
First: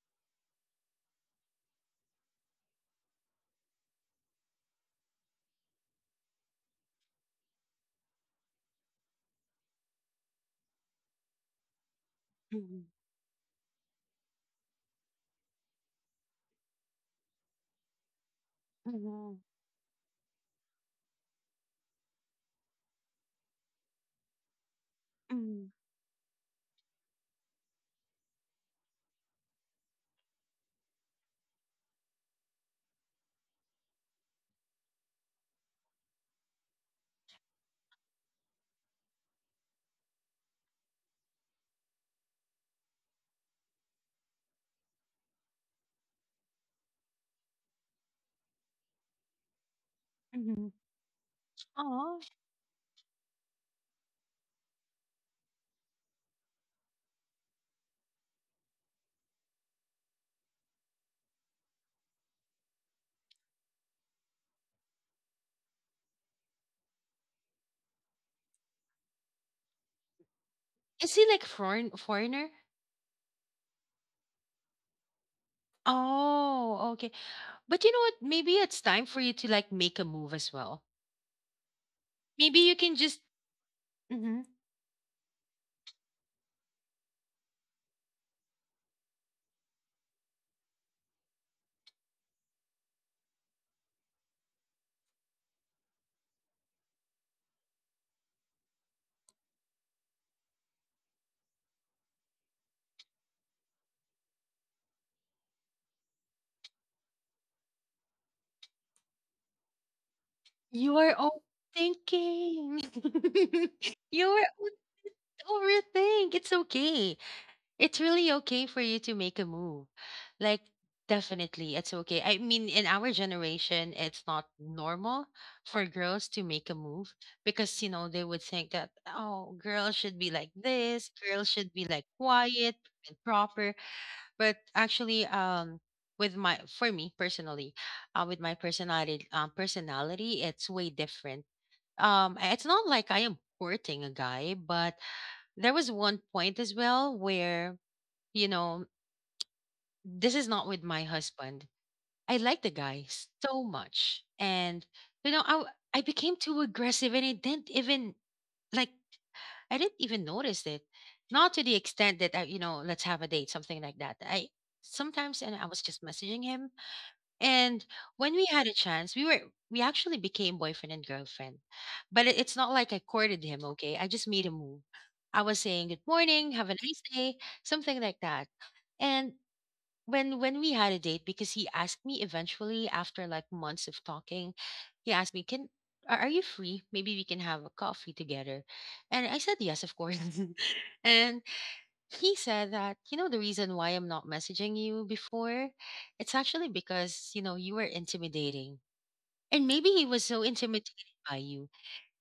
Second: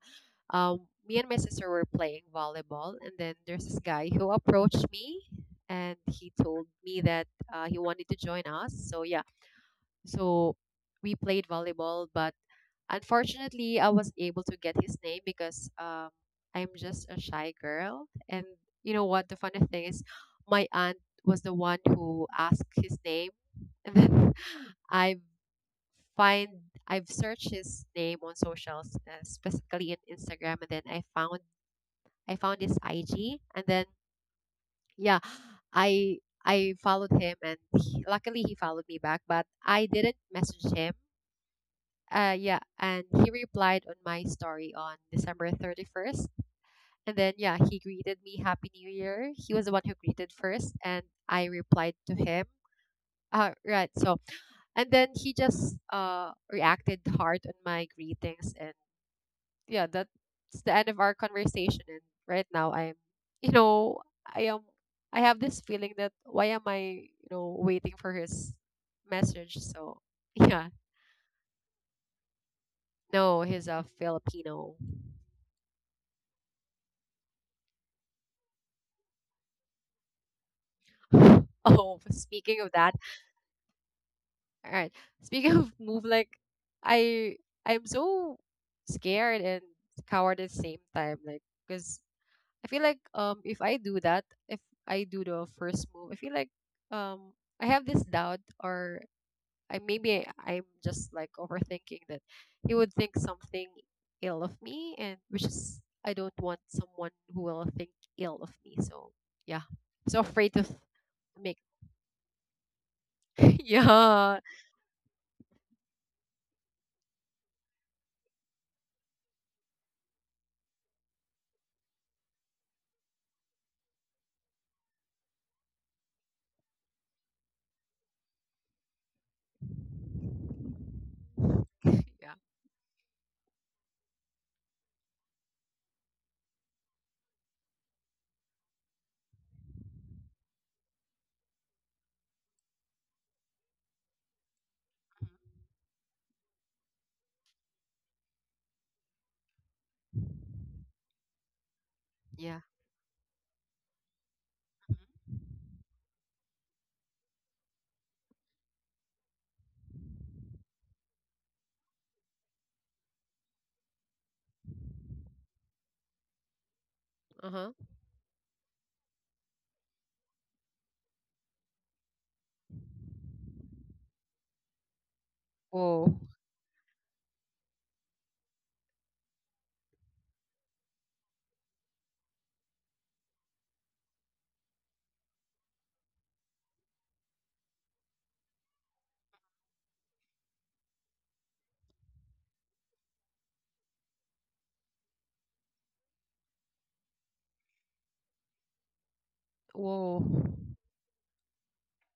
Um, me and my sister were playing volleyball, and then there's this guy who approached me, and he told me that he wanted to join us. So yeah. So we played volleyball, but
Mm-hmm.
unfortunately, I was able to get his name because I'm just a shy girl. And you know what?
Mm-hmm.
The funny thing is, my aunt was the one who asked his name. And then [laughs] I
Mm-hmm.
find I've searched his name on socials, specifically in Instagram, and then I found his IG, and then yeah, I I followed him, and he, luckily he followed me back. But I didn't message him. Yeah, and he replied on my story on December 31st. And then, yeah, he greeted me Happy New Year. He was the one who greeted
Mm-hmm.
first, and I replied to
Oh,
him. Right, so, and then he just reacted hard on my greetings. And yeah, that's the end of our conversation. And right now, you know, I am, I have this feeling that why am I, waiting for his message? So, yeah,
is he like foreign foreigner?
no, he's a Filipino.
Oh, okay. But you know what? Maybe it's time for you to like make a move as well.
[laughs] Oh,
Maybe
speaking of
you
that,
can just. Mhm.
all right. Speaking of move, like I I'm so scared and coward at the same time, like because I feel like if I do that, if I do the first move, I feel like um I have this doubt. Or I maybe I'm just like overthinking that he would think something ill of me, and which is I don't want someone who will think ill of me. So yeah, I'm so afraid to
You are
make
overthinking.
[laughs]
[laughs] You
yeah.
are overthink. It's okay. It's really okay for you to make a move. Like, definitely, it's okay. I mean, in our generation, it's not normal for girls to make a move because, you know, they would think that, oh, girls should be like this, girls should be like
Yeah.
quiet and proper. But actually, for me personally, with my personality, personality, it's way different. It's not like I am courting a guy, but there was one point as well where you know this is not with my husband. I like
Yeah.
the guy so much. And, you know, I became too aggressive and it didn't even, like, I didn't even notice it. Not to the extent that, I, you know, let's have a date, something like that. I sometimes, and I was just messaging him.
Uh-huh.
And when we had a chance, we actually became boyfriend and girlfriend. But it's not like I courted him, okay? I just made a move. I was saying good
Whoa.
morning, have a nice day, something like that. And when we had a date because he asked me eventually after like months of talking, he asked me, can are you free, maybe we can have a coffee together? And I said yes, of course. [laughs] And he said that, you know, the reason why I'm not messaging you before, it's actually because, you know, you were intimidating, and maybe he was
Whoa.
so intimidated by you.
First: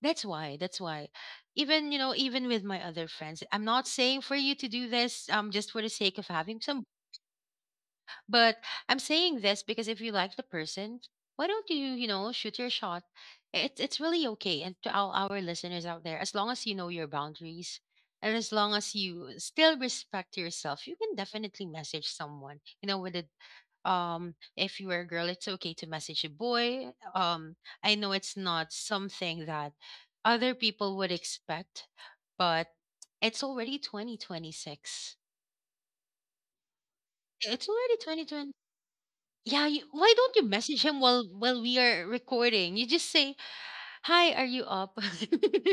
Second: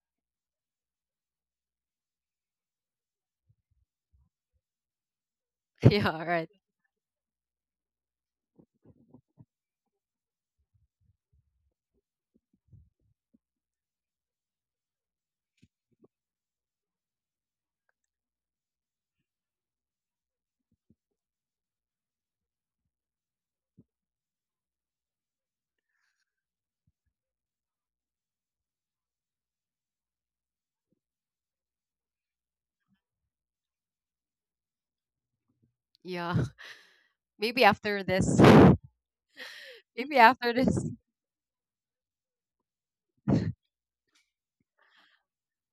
That's why that's why, even, you know, even with my other friends, I'm not saying for you to do this just for the
[laughs]
sake
Yeah,
of
right.
having some, but I'm saying this because if you like the person, why don't you, you know, shoot your shot? It's really okay. And to all our listeners out there, as long as you know your boundaries and as long as you still respect yourself, you can definitely message someone. You know, with it if you are a girl, it's okay to message a boy. I know it's not something that other people would expect, but it's already 2026.
Yeah. [laughs] Maybe
It's already
after this.
2026.
[laughs]
Yeah, why
Maybe
don't you
after
message
this.
him while we are recording? You just say, "Hi, are you up?" [laughs]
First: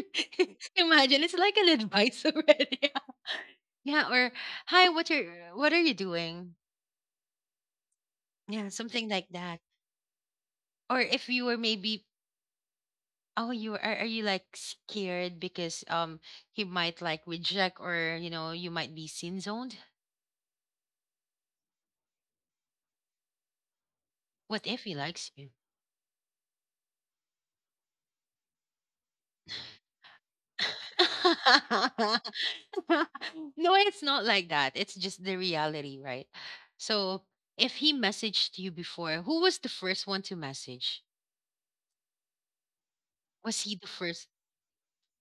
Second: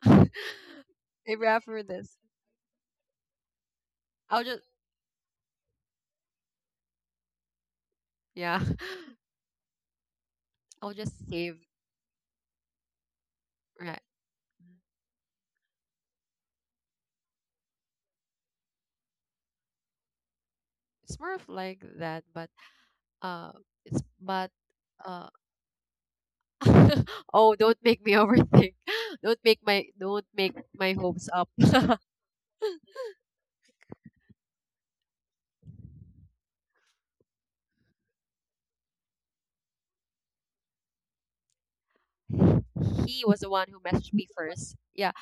Imagine
[laughs]
it's
Maybe
like an
after this.
advice already. [laughs] Yeah, or
I'll just
"Hi, what are you doing?"
yeah.
Yeah, something like that.
[laughs] I'll
Or
just
if you were
save
maybe, "Oh, you
right.
are you like scared because he might like reject, or you know, you might be sin zoned?
It's more of like that, but uh it's but
What if he
uh
likes you?"
[laughs] oh, don't make me overthink. [laughs] Don't make my hopes up.
[laughs]
[laughs]
[laughs] No, it's not like that. It's just the reality, right? So if he messaged you before, who was the first one to message?
He was the
Was
one
he
who
the
messaged me
first?
first. Yeah,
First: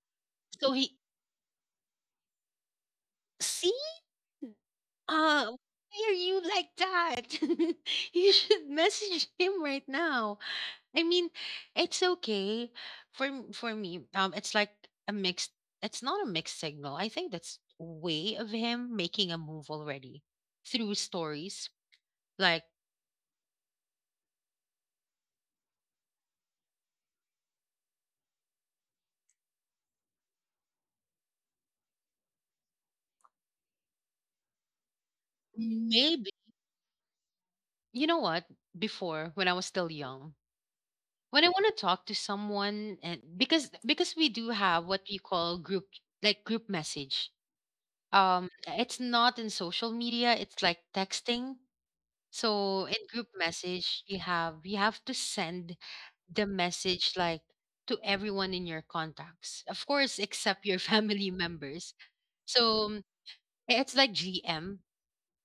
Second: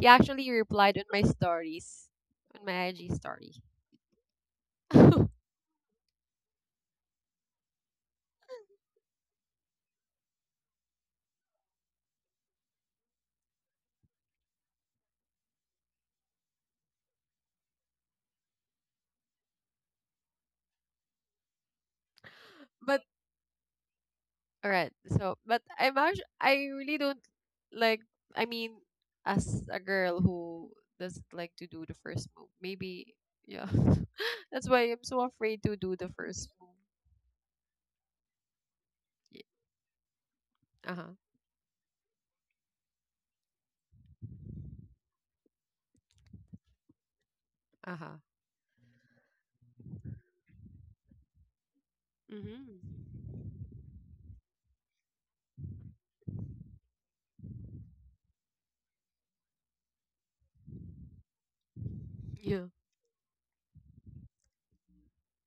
he actually
So
replied
he
on my stories, on my IG story.
see,
[laughs] but
why are you like that? [laughs] You should message him right now. I mean, it's okay for for me. It's like a mixed. It's not a mixed signal. I think that's way of him making a move already through stories. Like
All right, so but I'm actually I really don't like. I mean, as a girl who doesn't like to do the first move, maybe yeah. [laughs] That's why I'm so afraid to do the
may
first move.
you know what? Before, when I was still young,
Yeah. Uh huh.
when I want to talk to someone, and because we do have what we call group, like group message.
Uh huh.
It's not in social media. It's like texting. So in
Mm-hmm.
group message, you have to send the message like to everyone in your contacts, of course, except your [laughs] family members.
Yeah.
So it's like GM.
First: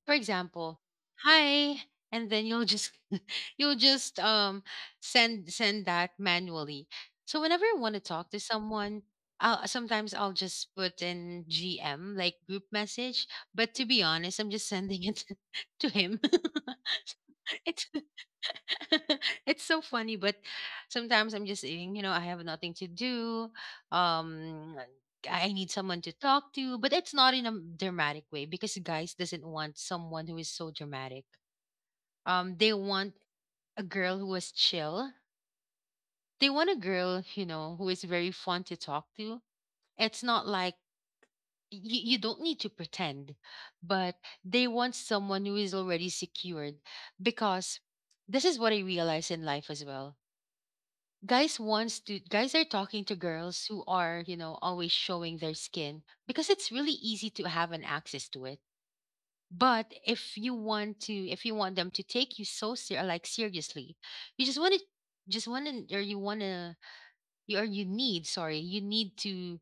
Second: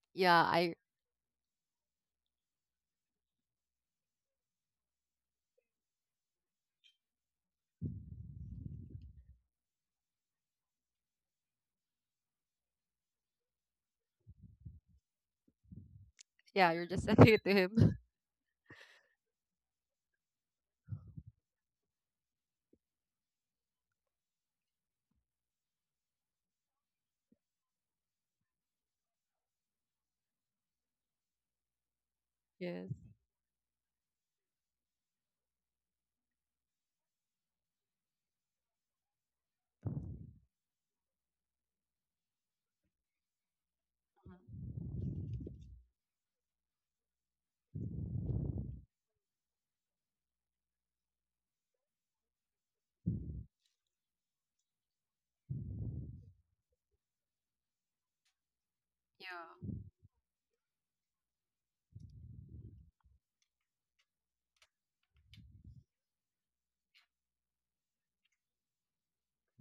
For
Yeah. I.
example, hi, and then you'll just [laughs] you'll just send that manually. So whenever I want to talk to someone, I'll sometimes I'll just put in GM, like group message. But to be honest, I'm just sending it [laughs] to him.
Yeah. You're just sending it to
[laughs] It's
him. [laughs]
[laughs] it's so funny, but sometimes I'm just saying, I have nothing to do. Um, I need someone to talk to, but it's not in a dramatic way because guys doesn't want someone who is so dramatic. Um, they
Yes.
want a girl who is chill. They want a girl, who is very fun to talk to. It's not like you don't need to pretend, but they want someone who is already secured because this is what I realize in life as well. Guys wants to guys are talking to girls who are, always showing their skin because it's really easy to have an access to it.
Yeah.
But if you want them to take you like seriously, you just want to, just want to, or you want to, you need to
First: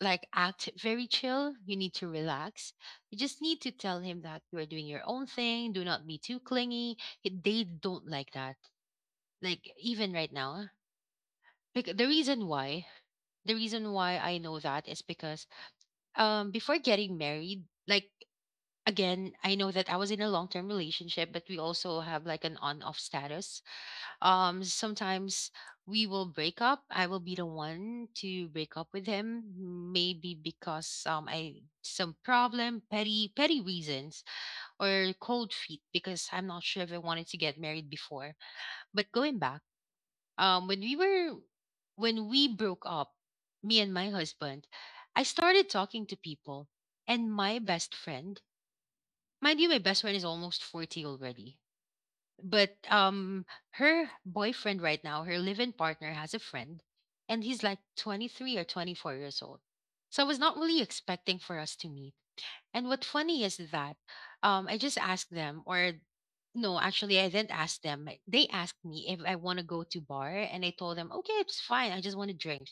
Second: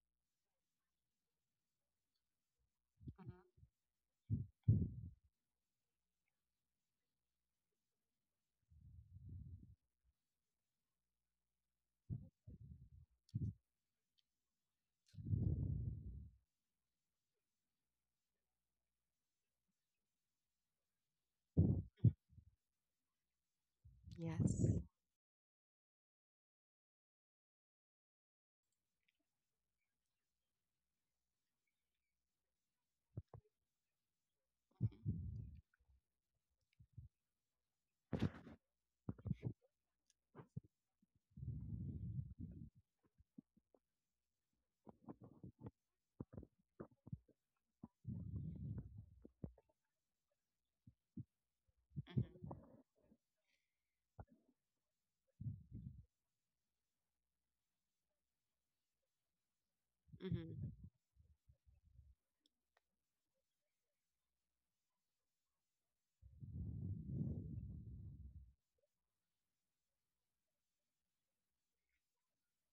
like act very chill. You need to relax. You
Mhm.
just need to tell him that you are doing your own thing. Do not be too clingy. They don't like that. Like even right now, like the reason why, the reason why I know that is because before getting married, like again, I know that I was in a long term relationship, but we also have like an on off status. Um,
Yes.
sometimes we will break up. I will be the one to break up with him, maybe because I some problem, petty reasons, or cold feet because I'm not sure if I wanted to get married before. But going back, um, when we were when we broke up, me and my husband, I started talking to people, and my best friend mind you, my best friend is almost 40 already.
Mm-hmm.
But her boyfriend right now, her live-in partner has a friend and he's like 23 or 24 years old. So I was not
Mm-hmm.
really expecting for us to meet. And what funny is that I just asked them or no, actually I didn't ask them. They asked me if I want to go to bar and I told them, "Okay, it's fine. I just want to drink."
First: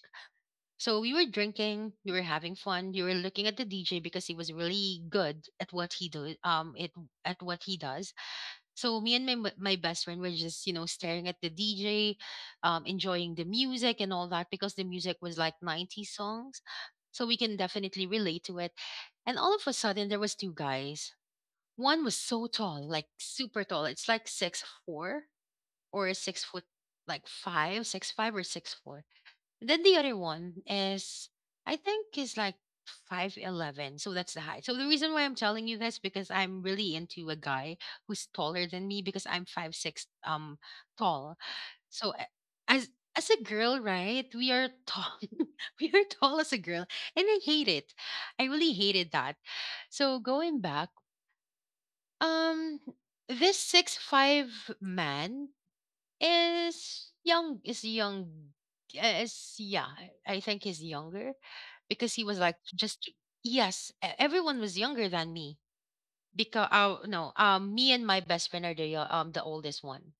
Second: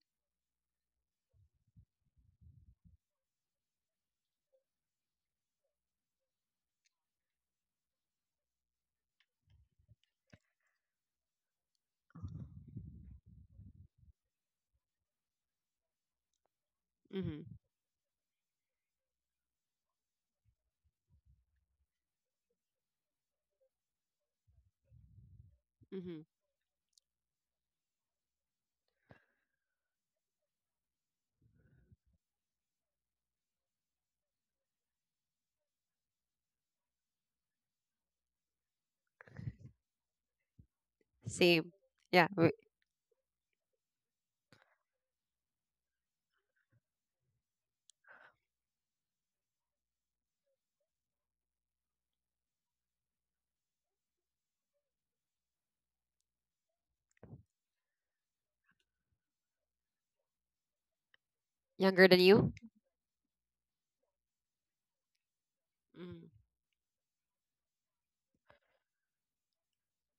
So we were drinking, we were having fun, we were looking at the DJ because he was really good at what he do it at what he does. So me and my best friend were just, staring at the DJ, enjoying the music and all that because the music was like 90s songs. So we
Mm-hmm.
can definitely relate to it. And all of a sudden there was two guys. One was so tall, like super tall. It's like 6'4" or
Mm-hmm.
6 foot like five, 6'5" or 6'4". Then the other one is, I think is like 5'11. So that's the height. So the reason why I'm telling you this because I'm really into a guy who's taller than me because I'm 5'6" tall.
Same.
So
Yeah,
a- as as a girl, right? We are tall. [laughs] we are tall as a girl. And I hate it. I really hated that. So going back, um this 6'5" man is young, eh, is yeah, I think he's younger
younger
because
than
he was
you.
like just yes, everyone was younger than me
Mm-hmm.
because no, me and my best friend are the oldest one.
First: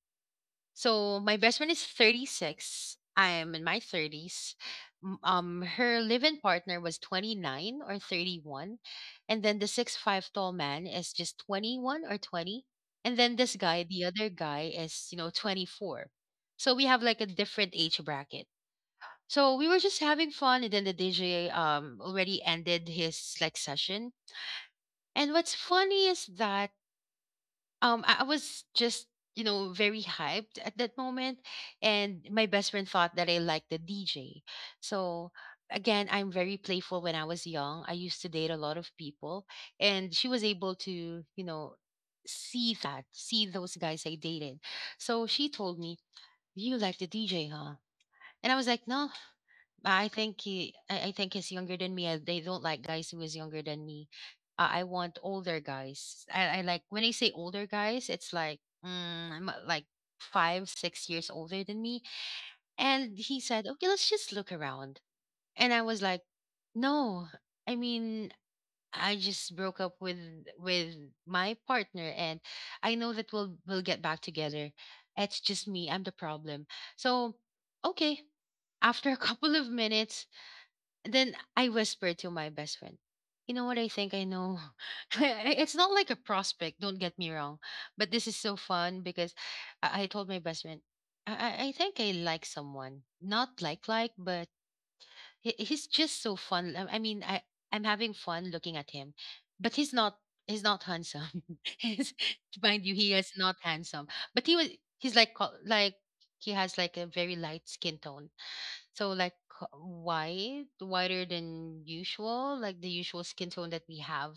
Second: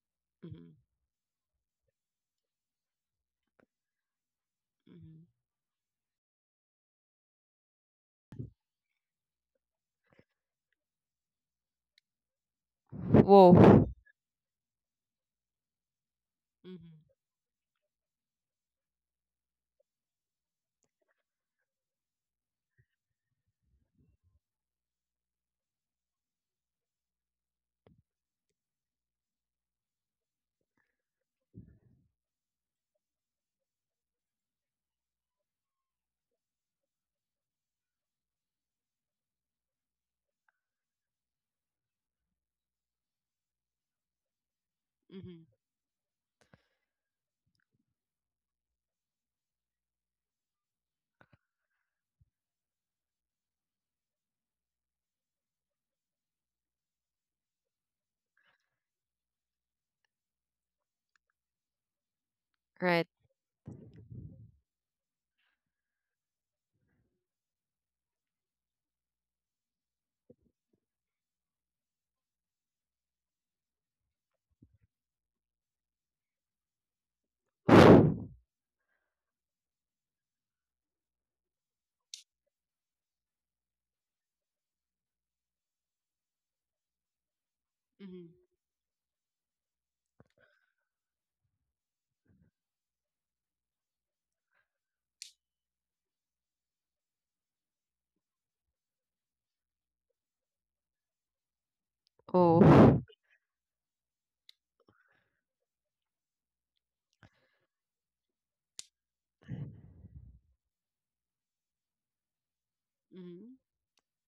Mm-hmm.
So my best friend is 36. I am in my 30s.
Mm-hmm.
Her live-in partner was 29 or 31, and then the 6'5" tall man is just 21 or 20, and then
Whoa.
this guy, the other guy, is 24. So we have
Mm-hmm.
like a different age bracket. So we were just having fun, and then the DJ already ended his like session. And what's funny is that I was just, very hyped at that moment. And my best friend thought that I liked the DJ. So, again, I'm very playful when I was young. I used to date a lot of people. And she was able to, see that, see those guys I dated. So she
Mm-hmm.
told me, "You like the DJ, huh?" And I was like, "No, I think he, I think he's younger than me." They don't like guys who is younger than me. I want older guys. I like when I say older guys, it's like I'm like five, 6 years older than me. And
Right.
he said, "Okay, let's just look around." And I was like, "No, I mean." I just broke up with with my partner and I know that we'll get back together. It's just me, I'm the problem. So, okay, after a [laughs] couple of minutes, then I whispered to my best friend, "You know what I think I know?" [laughs] It's not like a prospect, don't get me wrong. But this is
Mm-hmm.
so fun because I told my best friend, I think I like someone. Not like like, but he's just so fun. I'm having fun looking at him. But he's not handsome. [laughs] he's, mind you,
Oh.
he is not handsome. But he's like he has like a very light skin tone so like wider than usual, like the usual skin
Mm-hmm.
tone that we have,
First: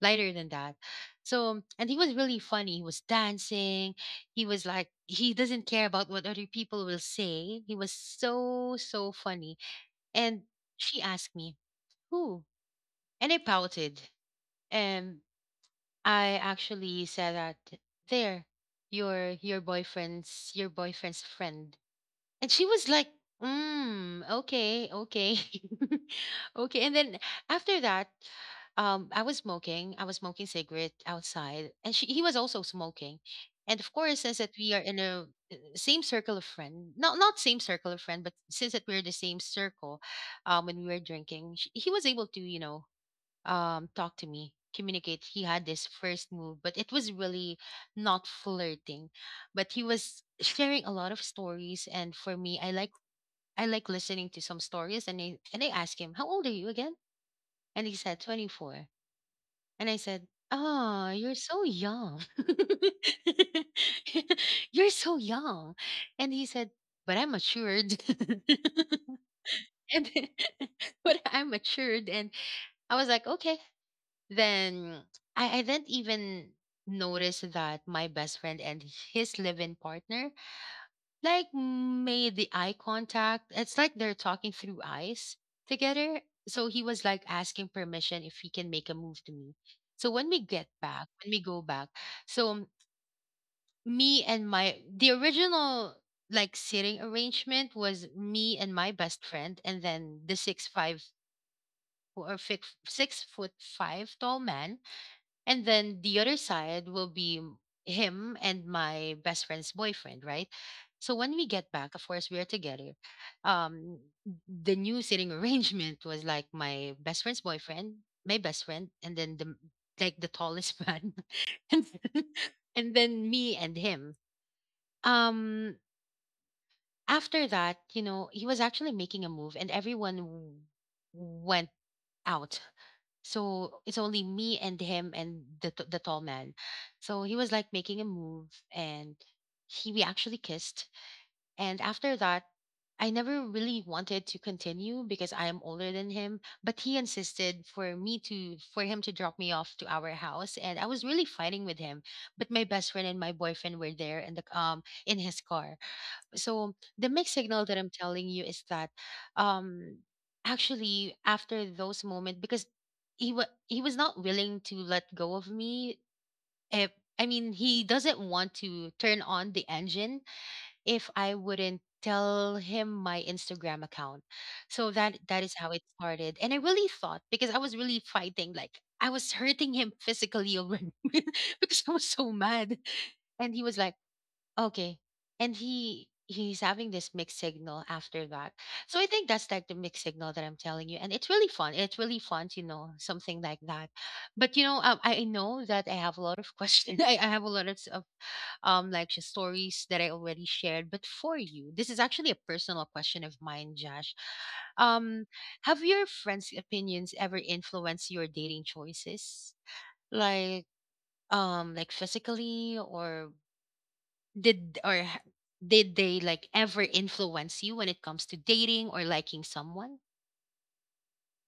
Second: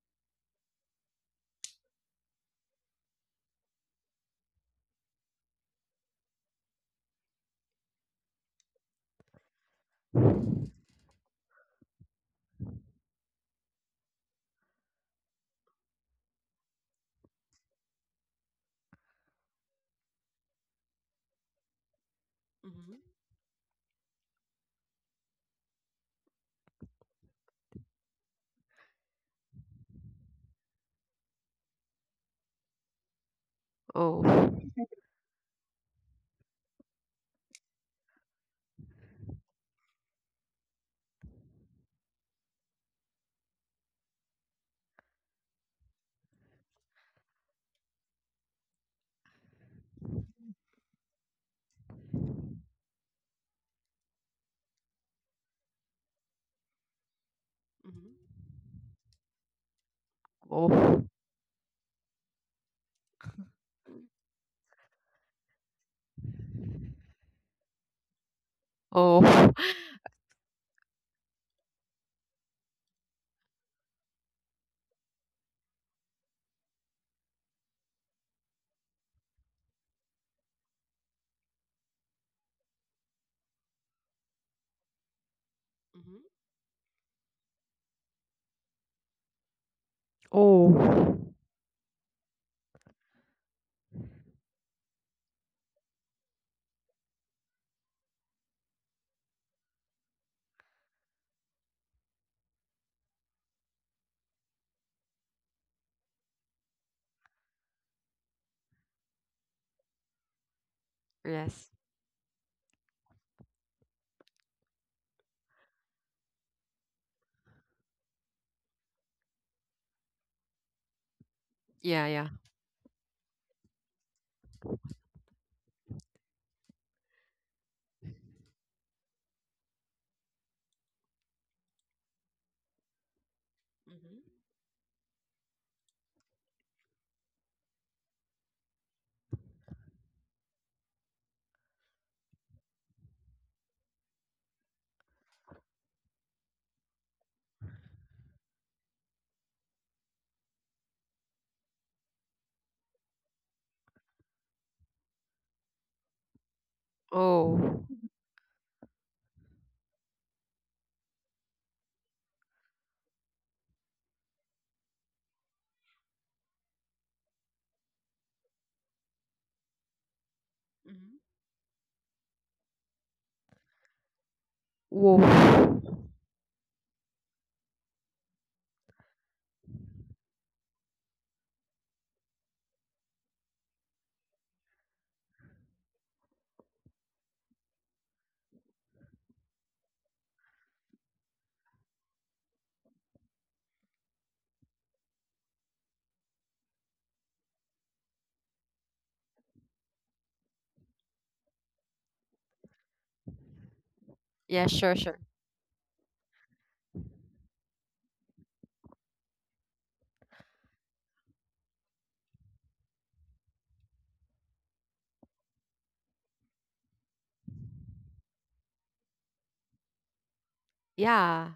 lighter than that. So, and he was really funny. He was dancing. He was like, he doesn't care about what other people will say. He was so, so funny. And she asked me, "Who?" And I pouted. And I actually said that there, your boyfriend's friend and she was like,
Mm-hmm.
"Mm, okay, okay." [laughs] okay. And then after that, I was smoking. I was smoking cigarette outside. And he was also smoking. And of
Oh.
course, since that we are
Mm-hmm.
in a same circle of friend, not same circle of friend, but since that we're the same circle, when we were drinking, sh he was able to, talk to me communicate he had this first move but it was really not flirting but he was sharing a lot of stories and for me I like listening to some stories and I asked him how old are you again and he said 24 and I said
Oh.
oh you're so young [laughs] you're so young and he said but I'm matured [laughs]
Oh. [laughs]
and [laughs] but I'm matured and I was like okay then I didn't even notice that my best friend and his live-in partner like made the eye contact. It's like they're talking through eyes together.
Mhm.
So he was like asking permission if he can make a move to me. So
Oh.
when we go back, so me and my the original like sitting arrangement was me and my best friend and then the 6'5" 6 foot five tall man and then the other side will be him and my best friend's boyfriend, right? So when we
Yes.
get back, of course, we are together. Um, the new sitting [laughs] arrangement was like my best friend's boyfriend, my best friend, and then like the tallest man, [laughs] and
Yeah, yeah.
then, and then me and him. Um, after that, he was actually making a move, and went out. So it's
Mhm.
only me and him and the tall man. So he was like making a move, and he we actually kissed. And after that, I never really wanted to continue because I am older than him. But he insisted for him to drop me off to our house, and I was really fighting with him. But my best friend and my boyfriend were there in the in his car, so the mixed signal
Oh.
that I'm telling you is that um actually after those moments because he was not willing to let go of me if I mean he doesn't want to turn on the engine if
Mhm.
I wouldn't tell him my Instagram account. So
Whoa.
that is how it started. And I really thought because I was really fighting like I was hurting him physically already [laughs] because I was so mad. And he was like "Okay." And he's having this mixed signal after that. So I think that's like the mixed signal that I'm telling you. And it's really fun. It's really fun to know something like that. But you know, I know that I have a lot of questions. [laughs] I have a lot of like just stories that I already shared. But for you, this is actually a personal question of mine, Josh.
Yeah, sure, sure.
Um, have your friends' opinions ever influenced your dating choices? Like physically or did or h- did they like ever influence you when it comes to dating or liking someone?
Yeah.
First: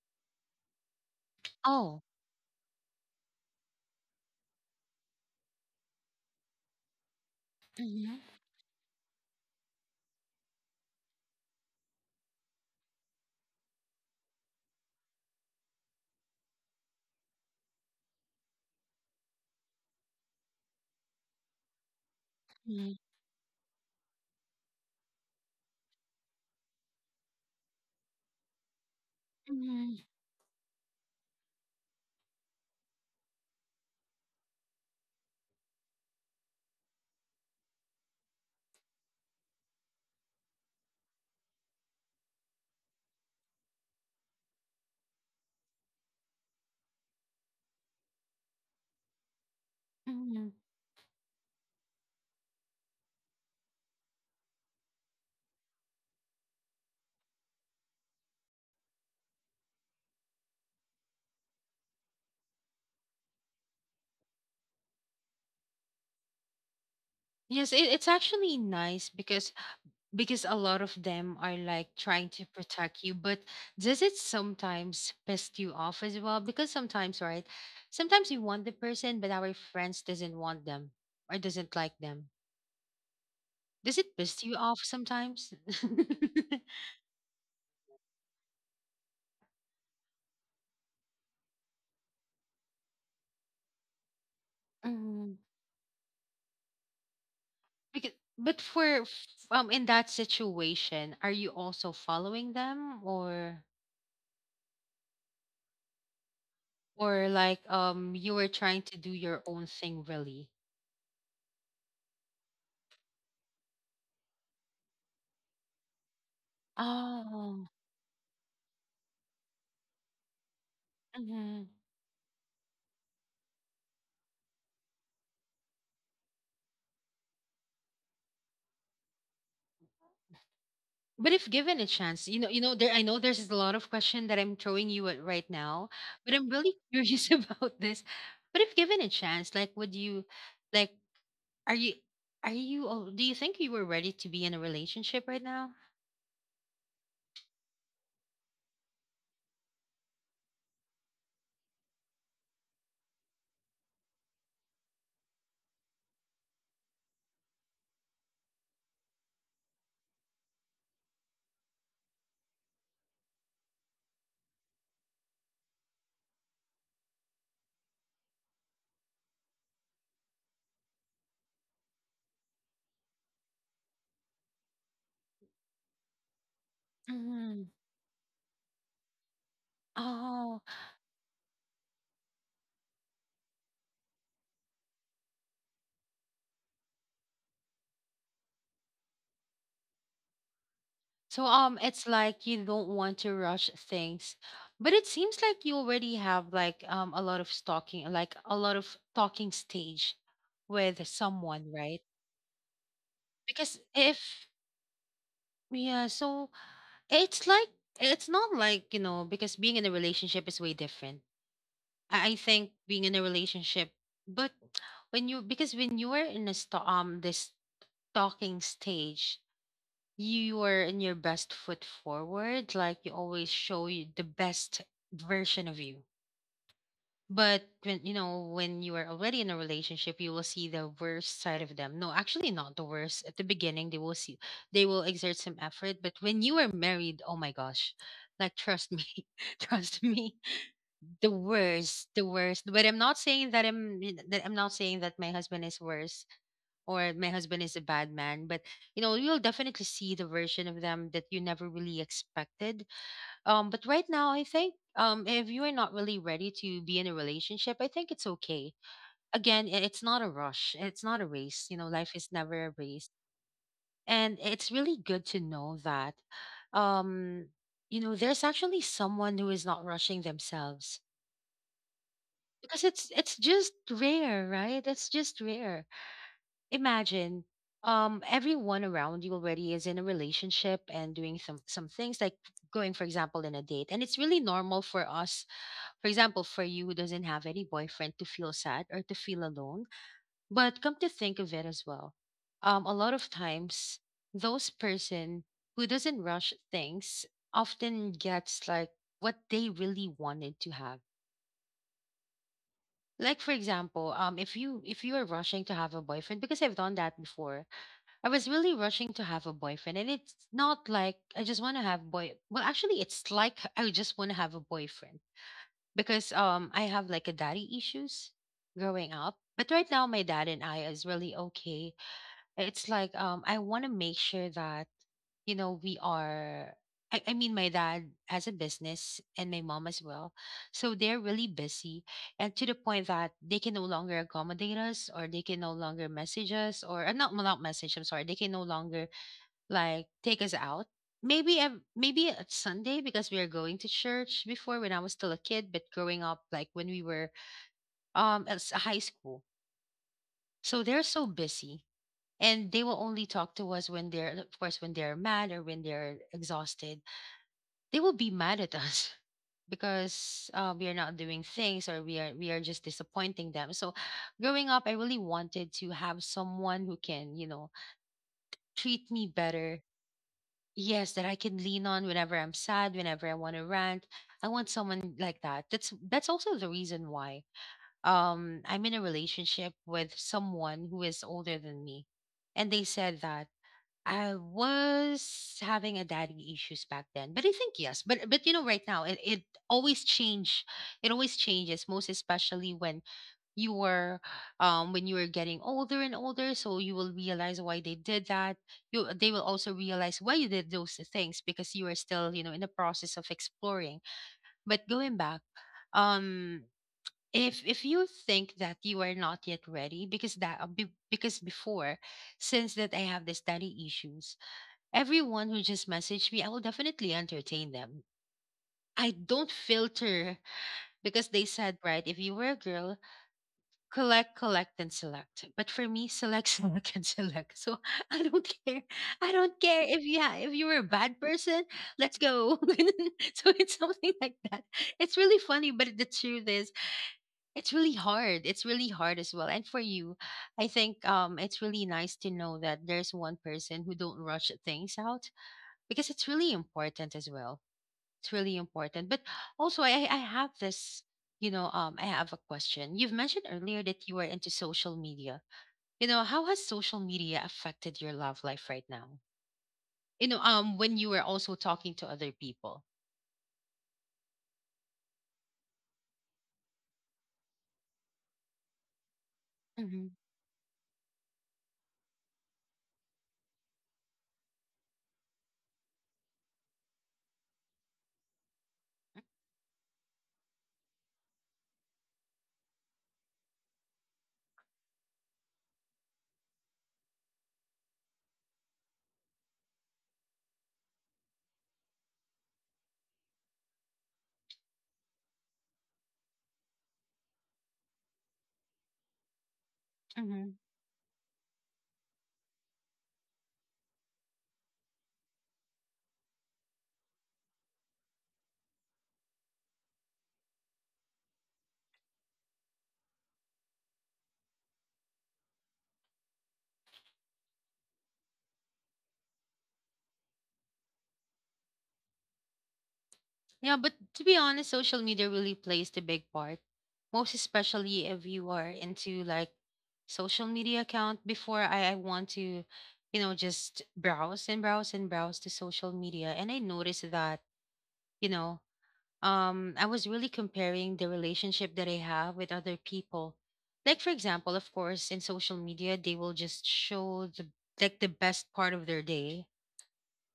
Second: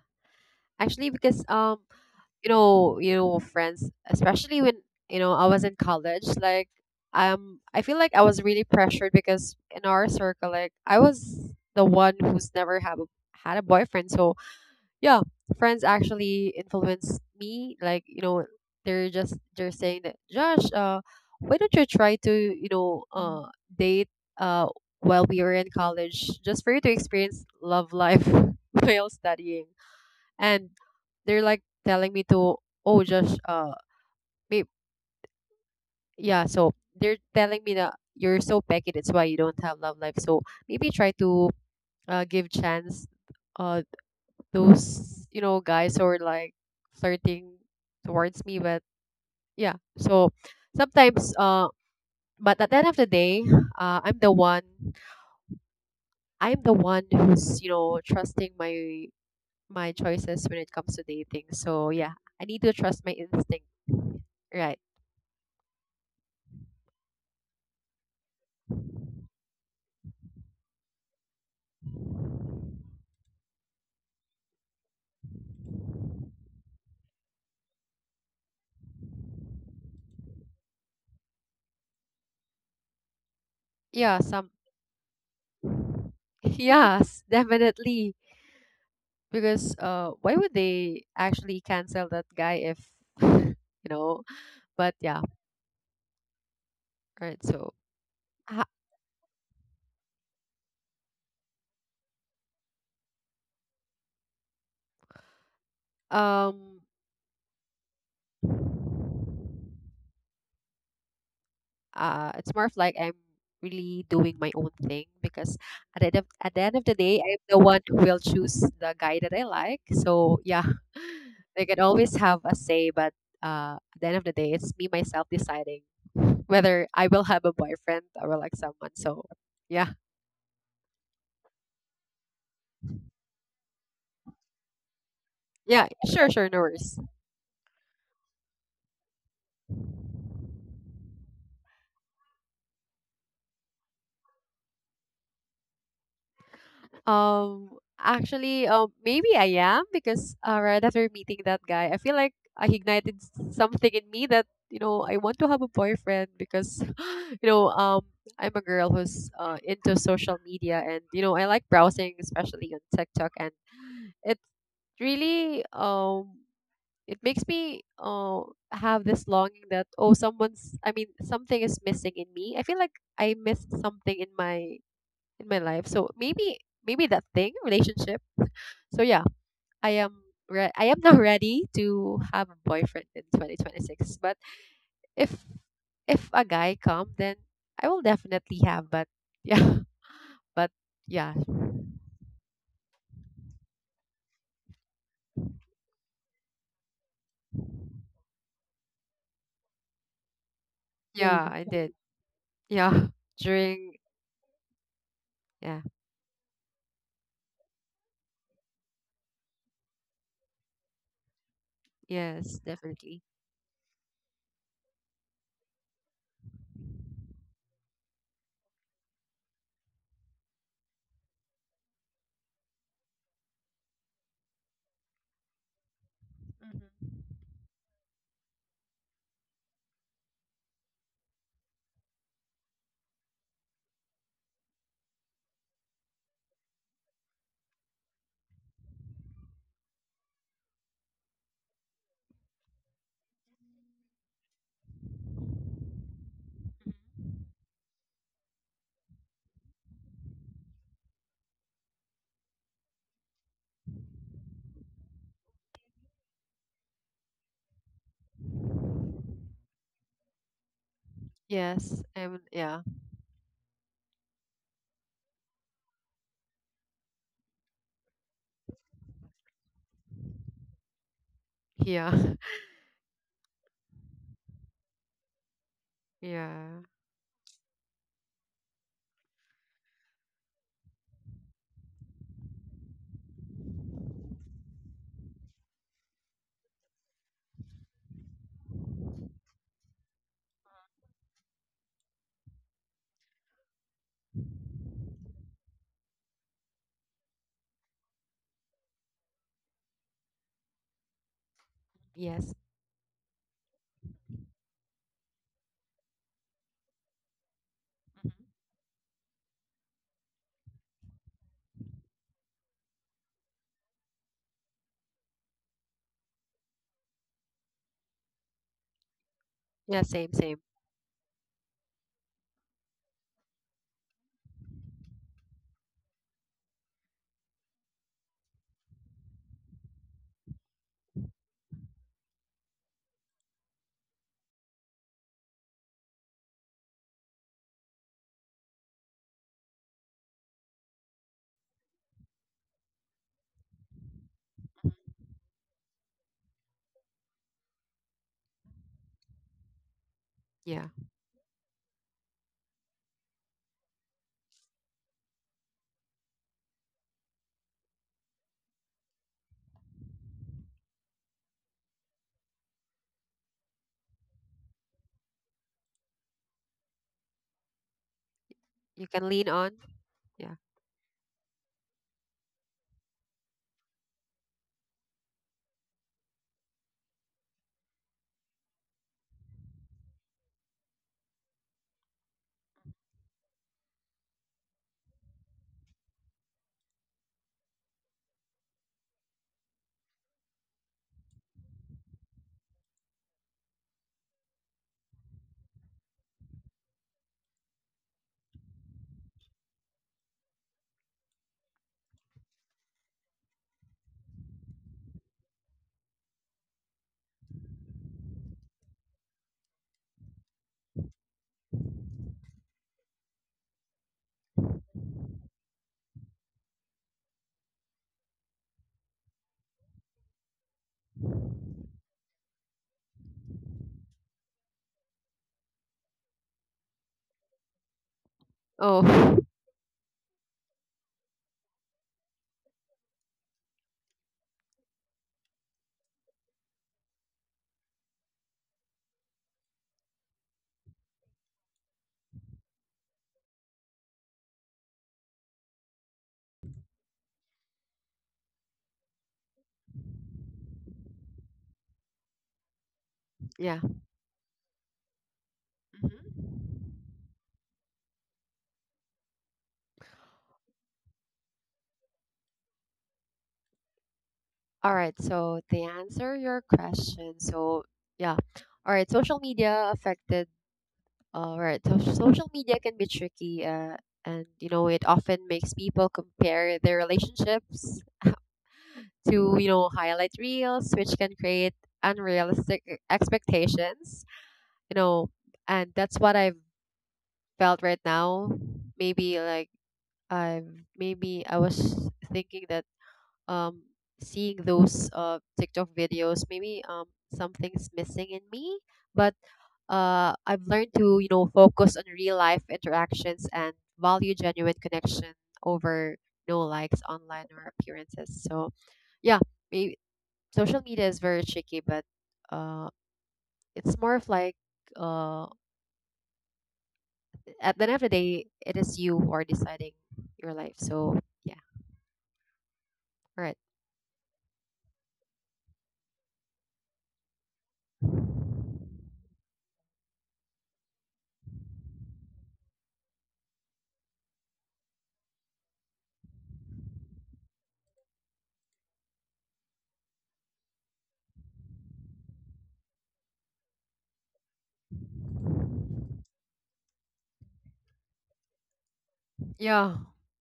Actually, because
Oh.
you know, friends, especially when, you know, I was in college, like, I feel like
Hmm.
I was really pressured because in our circle, like, I was the one who's never have a, had a boyfriend. So yeah, friends actually influenced me, like, you know, they're just they're saying that, Josh, why don't you try to, you
Hmm.
know, date, uh while we were in college, just for you to experience love life [laughs] while studying.
Hmm.
And they're like telling me to, oh, just maybe, yeah. So they're telling me that you're so pecky, that's why you don't have love life. So maybe try to give chance, uh those, you know, guys who are like flirting towards me. But yeah, so
Hmm.
sometimes, but at the end of the day, uh i'm the one I'm the one who's, you know, trusting my my choices when it comes to dating. So yeah, I need to trust my instinct, right?
Yes, it's actually nice because a lot of them are like trying to protect you, but does it sometimes piss you off as well? Because sometimes, right? Sometimes you want the person, but our friends doesn't want them or doesn't like them. Does it
yeah
piss
some
you off sometimes? [laughs]
Yes, definitely. Because why would they actually cancel that guy, if [laughs] you know? But yeah,
Mm-hmm.
right. So
Because, but
ha-
in that situation, are you also following them
um,
or like you were trying to do your own thing really?
it's more of like I'm really doing my own thing, because at the end of, at the end of the day, I'm the
Oh.
one who will choose the guy that I like. So yeah, [laughs] they
Mhm.
can always have a say, but at the end of the day, it's me myself deciding whether I will have a boyfriend or like someone. So yeah.
But if given a chance, there I know there's a lot of question that I'm throwing you at right
Yeah,
now,
yeah, sure,
but I'm
sure, no
really [laughs]
worries.
curious about this. But if given a chance, like would you like are you are you oh, do you think you were ready to be in a relationship right now?
Actually, maybe I am, because right after meeting that guy, I feel like I ignited something in me that, you know, I want to have a boyfriend because [gasps] you know I'm a girl who's into social media, and you know I like browsing, especially on TikTok, and it really it makes me have this longing that, oh, someone's I mean something is missing in me. I feel like I missed something in my life. So maybe maybe that thing,
Mhm.
relationship. So yeah, I am
Oh.
I am [laughs] not ready to have a boyfriend in 2026. But if if a guy come, then I will definitely have. But yeah, [laughs] but yeah,
So it's like you don't want to rush things. But it seems like you already have like a lot of stalking, like a lot of talking stage with
yeah, I
someone,
did.
right?
Yeah, [laughs]
Because
during
if
yeah,
yeah, so it's like it's not like, you know, because being in a relationship is way different. I
yes,
think being in
definitely.
a relationship, but when you because when you are in a this talking stage, you were in your best foot forward, like you always show you the best version of you. But when you know, when you are already in a relationship, you will see the worst side of them. No, actually not the worst. At the beginning, they will see they will exert some effort. But when you are married, oh my gosh, like trust me, [laughs] trust me, the worst, the worst. But I'm not saying that my husband is worse or my husband is a bad man, but you know, you'll definitely see the version of them that you never really expected. But right now I think if you are not really ready to be in a relationship, I think it's okay. Again, it's not a rush, it's not a race, you know,
Yes,
life is
I'm
never a
yeah,
race. And it's really good to know that um you know, there's actually someone who is not rushing themselves,
yeah,
because it's just rare, right? It's just rare.
[laughs] yeah,
Imagine everyone around you already is in a relationship and doing some things like going for example in a date, and it's really normal for us, for example, for you who doesn't have any boyfriend, to feel sad or to feel alone. But come to think of it as well, a lot of times those person who doesn't rush things often gets like what they really wanted to have.
yes,
Like for example, if you are rushing to have a boyfriend, because I've done that before.
Mhm.
I was really rushing to have a boyfriend, and it's not like I just want to have boy. Well, actually, it's like I just want to have a boyfriend because I have like a daddy issues growing up. But right
Yeah,
now, my
same,
dad
same.
and I is really okay. It's like I want to make sure that you know we are. I mean, my dad has a business and my mom as well, so they're really busy, and to the point that they can no longer accommodate us, or they can no longer message us, or not, well, not message. I'm sorry, they can no longer like take us out. Maybe maybe at Sunday because we are going to church before when I was still a kid, but growing up like when we were high school. So
Yeah,
they're so busy and they will only talk to us when they're of course when they're mad or when they're exhausted. They will be mad at us [laughs] because we are not doing things or we are just disappointing them. So growing up I really wanted to have someone who can, you know,
you
treat
can
me
lean on.
better.
Yeah.
Yes, that I can lean on whenever I'm sad, whenever I want to rant. I want someone like that. That's also the reason why I'm in a relationship with someone who is older than me. And they said that I was having a daddy issues back then. But I think yes, but you know right now it always change, it always changes, most especially you were when you were getting older and older, so you will realize why they did that, you they will also realize why you did those things because you are still you know in the process of exploring. But going back, um if you think that you are not yet ready, because that because before, since that I have the study issues, everyone who just messaged me I will definitely entertain them. I don't filter because they said, right, if you were a girl, collect, collect, and select. But for me, select, [laughs] select, and select. So [laughs] I don't care. I
Oh,
don't care if yeah, if you were a bad person, let's go. [laughs] So it's something like that. It's really funny, but the truth is, it's really hard. It's really hard as well. And for you, I think it's really nice to know that there's one person who don't rush things out, because it's really important as well. It's really important. But also, I have this, you know, I have a question. You've mentioned
[laughs] yeah.
earlier that you are into social media. You know, how
Mhm.
has social media affected your love life right now? You know, when you were also talking to other people.
All right, so to answer your question, so yeah, all right, social media
Hmm.
affected. All right, so social media can be tricky, and you know it often makes people compare their relationships [laughs] to, you know, highlight reels, which can create unrealistic expectations. You know, and that's what I've felt right now. Maybe like I maybe I was thinking that um, seeing those TikTok videos, maybe something's missing in me. But
Hmm.
I've learned to, you know, focus on real life interactions and value genuine connection over no likes online or appearances. So, yeah, maybe social media is very tricky, but uh, it's more of like uh, at the end of the day, it is you who are deciding your life. So, yeah, all right.
Yeah, but to be honest, social media really plays the big part, most especially if you are into like social media account. Before I want to, you know, just browse and browse and browse to social media, and I noticed that you know I was really comparing the relationship that I have with other people. Like for example, of course, in social media, they will just show the like the best part of their day.
Yeah.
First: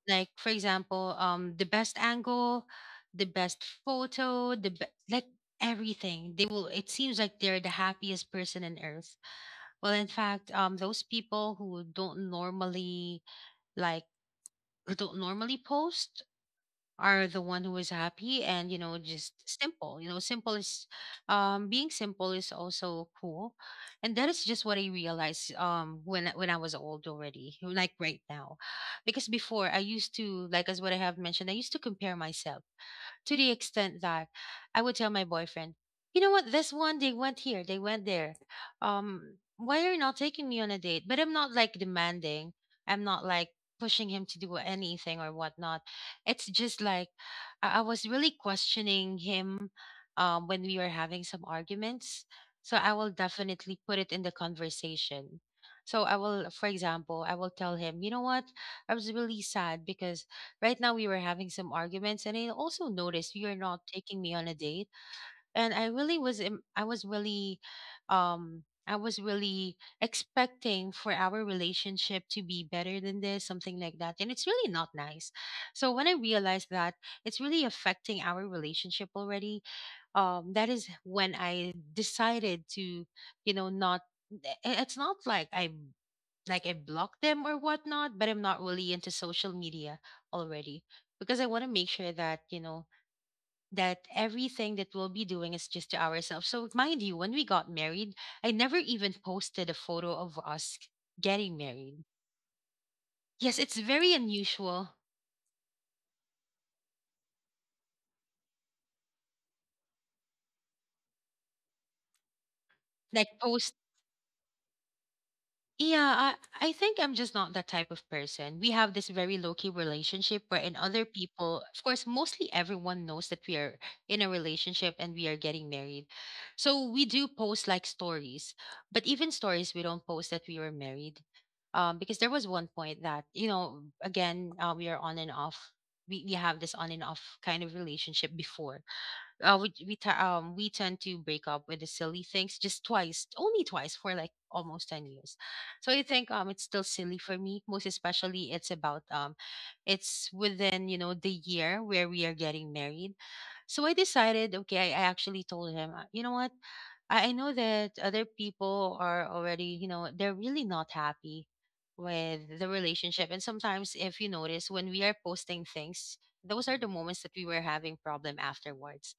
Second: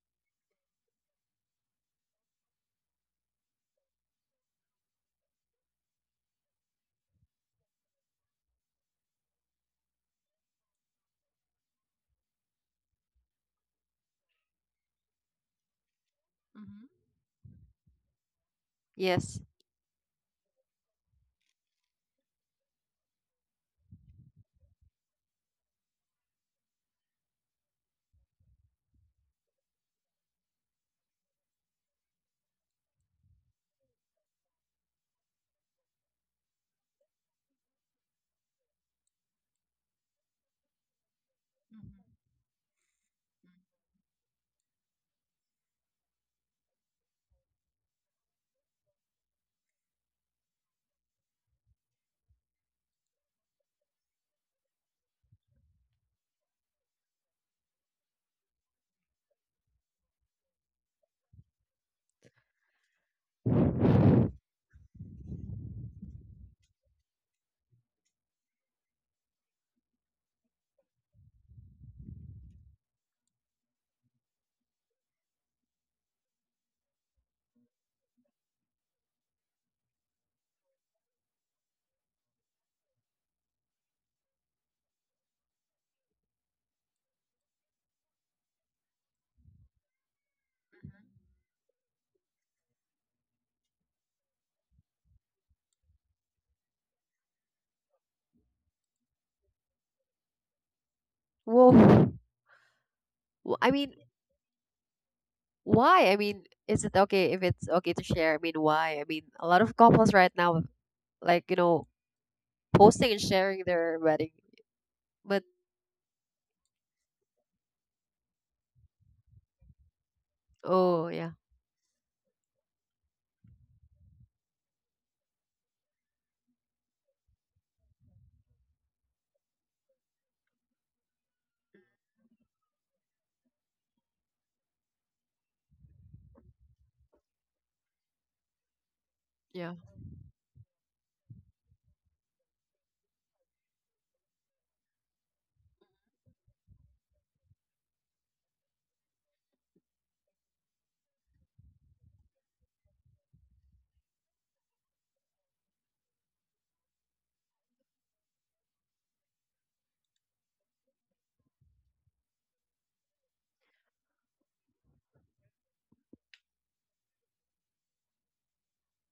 Like for example, the best angle, the best photo, the like everything. They will. It seems like they're the happiest person on earth. Well, in fact, those people who don't normally like who don't normally post
hmm
are the one who is happy, and you know just
Yes.
simple you know simple is being simple is also cool. And that is just what I realized when I was old already like right now, because before I used to like as what I have mentioned, I used to compare myself to the extent that I would tell my boyfriend, you know what, this one, they went here, they went there. Why are you not taking me on a date? But I'm not like demanding, I'm not like pushing him to do anything or whatnot. It's just like I was really questioning him when we were having some arguments. So I will definitely put it in the conversation. So I will, for example, I will tell him, you know what, I was really sad because right now, we were having some arguments, and I also noticed you're not taking me on a date. And I really I was really, I was really expecting for our relationship to be better than this, something like that. And it's really not nice. So when I realized that it's really affecting our relationship already, that is when I decided to, you know, not. It's not like I like I block them or whatnot, but I'm not really into social media already because I want to make sure that, you know, that everything that we'll be doing is just to ourselves. So, mind you, when we got married, I never even posted a photo of us
Mm-hmm.
getting married.
Whoa.
Yes,
I
it's
mean,
very unusual.
why? I mean, is it okay, if it's okay to share? I mean, why? I mean, a lot of couples right now, like, you know, posting and
Like,
sharing
post
their wedding. But,
yeah, I think I'm just not that type of person. We have this very low key relationship where, in other
oh, yeah,
people, of course, mostly everyone knows that we are in a relationship and we are getting married. So we do post like stories, but even stories, we don't post that we were married. Because there was one point that, you know, again, we are on and off. We have this on and off kind of relationship before.
yeah.
We tend to break up with the silly things just twice, only twice for like almost 10 years. So I think it's still silly for me. Most especially, it's about it's within you know the year where we are getting married. So I decided, okay, I actually told him, you know what, I know that other people are already, they're really not happy with the relationship. And sometimes, if you notice, when we are posting things, those are the moments that we were having problem afterwards.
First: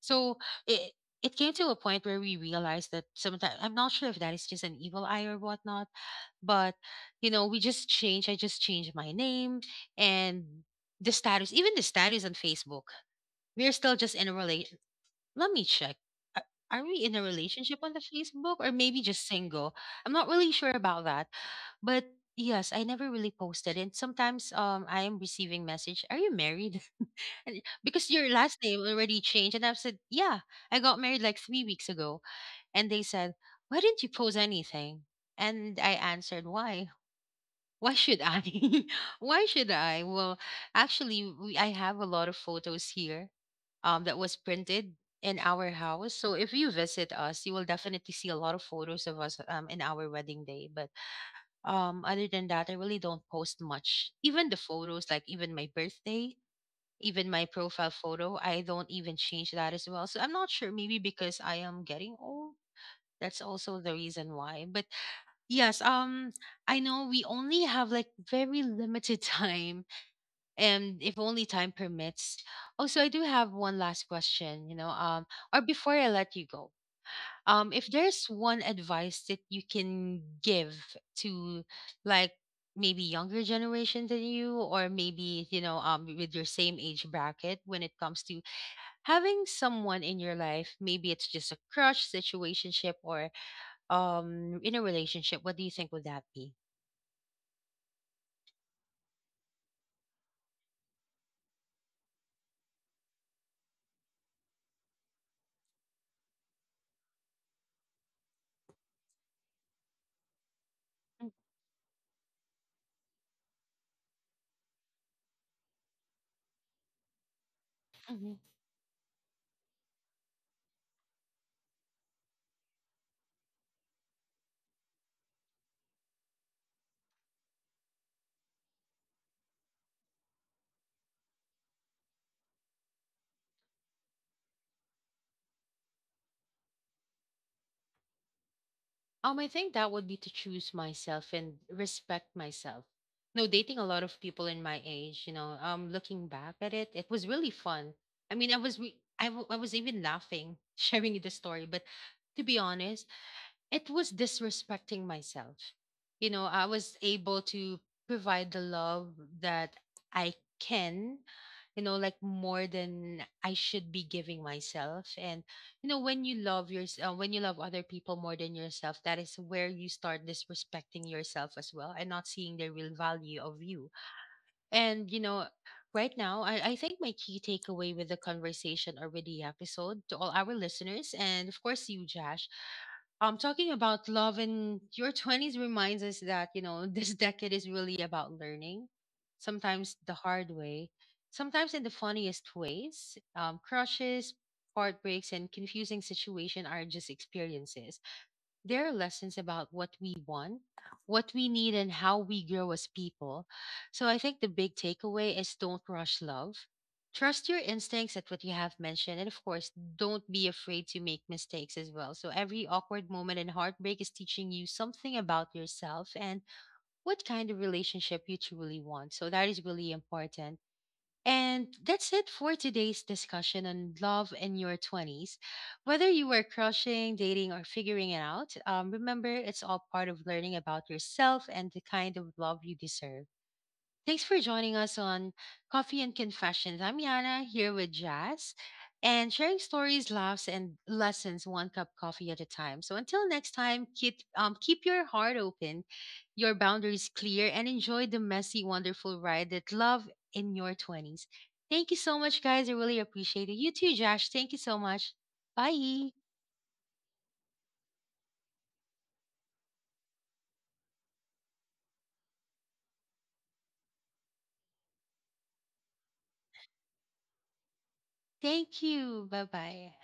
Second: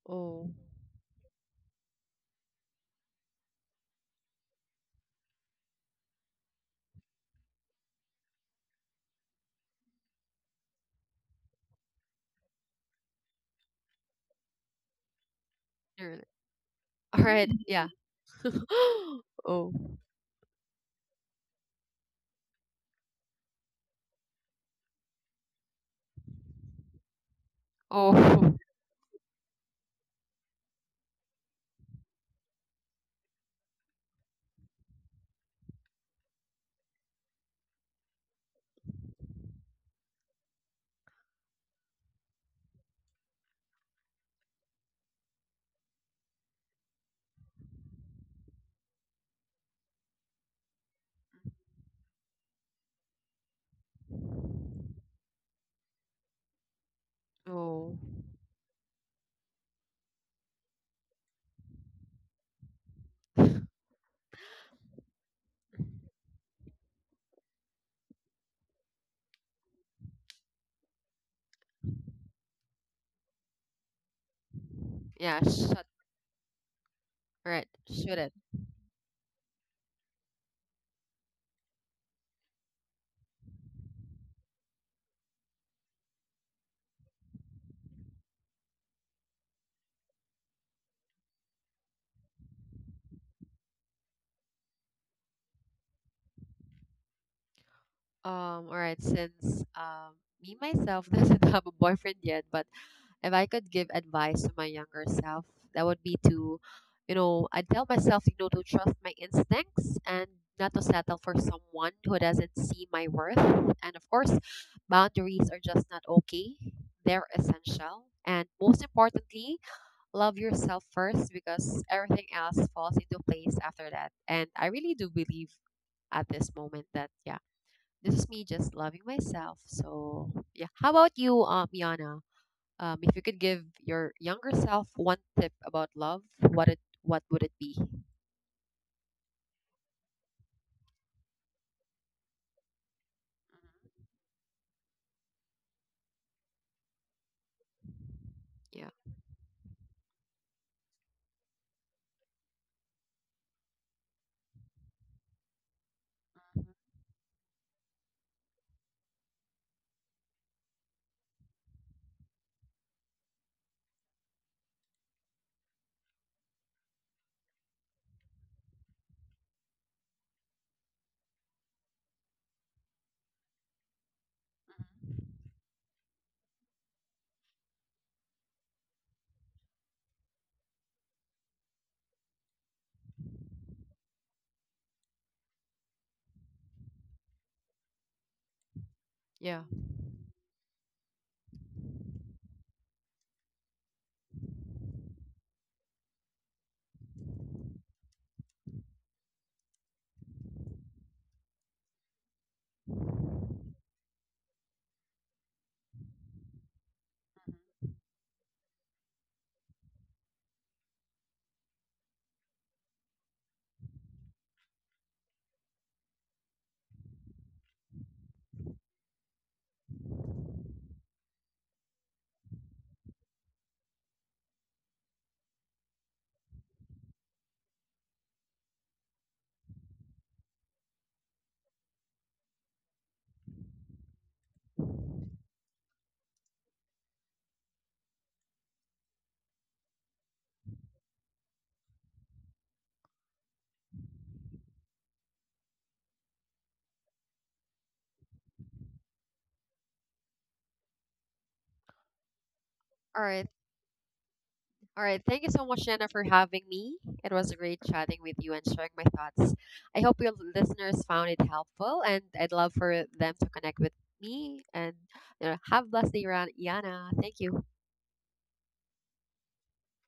So
Oh,
it it came to a point where we realized that sometimes I'm not sure if that is just an evil eye or whatnot, but we just changed. I just changed my name and the status, even the status on Facebook. We're still just in a relation. Let me check.
you're,
Are are we in
[laughs]
a
all right,
relationship
yeah.
on the Facebook or maybe just
[laughs] oh,
single? I'm not really sure about that. But yes, I never really posted. And sometimes I am receiving message, are you married? And because your
oh,
last name already changed. And I said, yeah, I got married like 3 weeks ago. And they said, why didn't you post anything? And I answered, why? [laughs] Why should I? [laughs] Why should I? Well, actually, I have a lot of photos here that was printed in our house. So if you visit us, you will definitely see a lot of photos of us, in our wedding day. But other than that, I really don't post much. Even the photos, like even my birthday, even my
[laughs]
profile
oh,
photo, I don't even change that as well. So I'm not sure, maybe because I am getting old. That's also the reason why. But yes, I know we only have like very limited [laughs] time, and if only time permits. Oh, so I do have one last question,
yeah,
or before I let you go.
all right,
If
shoot
there's
it.
one advice that you can give to, like, maybe younger generation than you, or maybe with your same age bracket when it comes to having someone in your life, maybe it's just a crush situationship or, in a relationship, what do you think would that be?
All right, since, me myself [laughs] doesn't have a boyfriend yet, but if I could give advice to my younger self, that would be to, you know, I'd tell myself, you know, to trust my instincts and not to settle for someone who doesn't see my worth. And of course, boundaries are just not okay, they're essential.
Mm-hmm.
And most importantly, love yourself first, because everything else falls into place after that. And I really do believe at this moment that, yeah, this is me just loving myself. So, yeah. How about you, Yana? If you could give your younger self one tip about love, what would it be?
I think that would be to choose myself and respect myself. No, dating a lot of people in my age, looking back at it, it was really fun. I mean, I was
Yeah.
re- I, w- I was even laughing [laughs] sharing the story, but to be honest, it was disrespecting myself. You know, I was able to provide the love that I can, more than I should be giving myself. And when you love yourself, when you love other people more than yourself, that is where you start disrespecting yourself as well and not seeing the real value of you. And right now, I think my key takeaway with the conversation or with the episode to all our listeners, and of course, you, Josh, talking about love in your 20s reminds us that [laughs] this decade is really about learning,
Yeah.
sometimes the hard way, sometimes in the funniest ways, crushes, heartbreaks, and confusing situation are just experiences. There are lessons about what we want, what we need, and how we grow as people. So I think the big takeaway is don't rush love. Trust your instincts, at what you have mentioned. And of course, don't be afraid to make mistakes as well. So every awkward moment and heartbreak is teaching you something about yourself and what kind of relationship you truly want. So that is really important. And that's it for today's discussion on love in your 20s. Whether you were crushing, dating, or figuring it out, remember, it's all part of learning about yourself and the kind of love you deserve. Thanks for joining us on Coffee and Confessions. I'm Yana here with Jazz, and sharing stories, laughs, and lessons one cup coffee at a time. So until next time, keep your heart open, your boundaries clear, and enjoy the messy, wonderful ride that love in your 20s. Thank you so much, guys. I really
All right.
appreciate it. You too, Josh. Thank you so
All
much.
right. Thank you so much, Jenna,
Bye.
for having me. It was great chatting with you and sharing my thoughts. I hope your listeners found it helpful, and I'd love for them to connect with me. And, you know, have a blessed day, Yana. Thank you.
Thank you. Bye bye.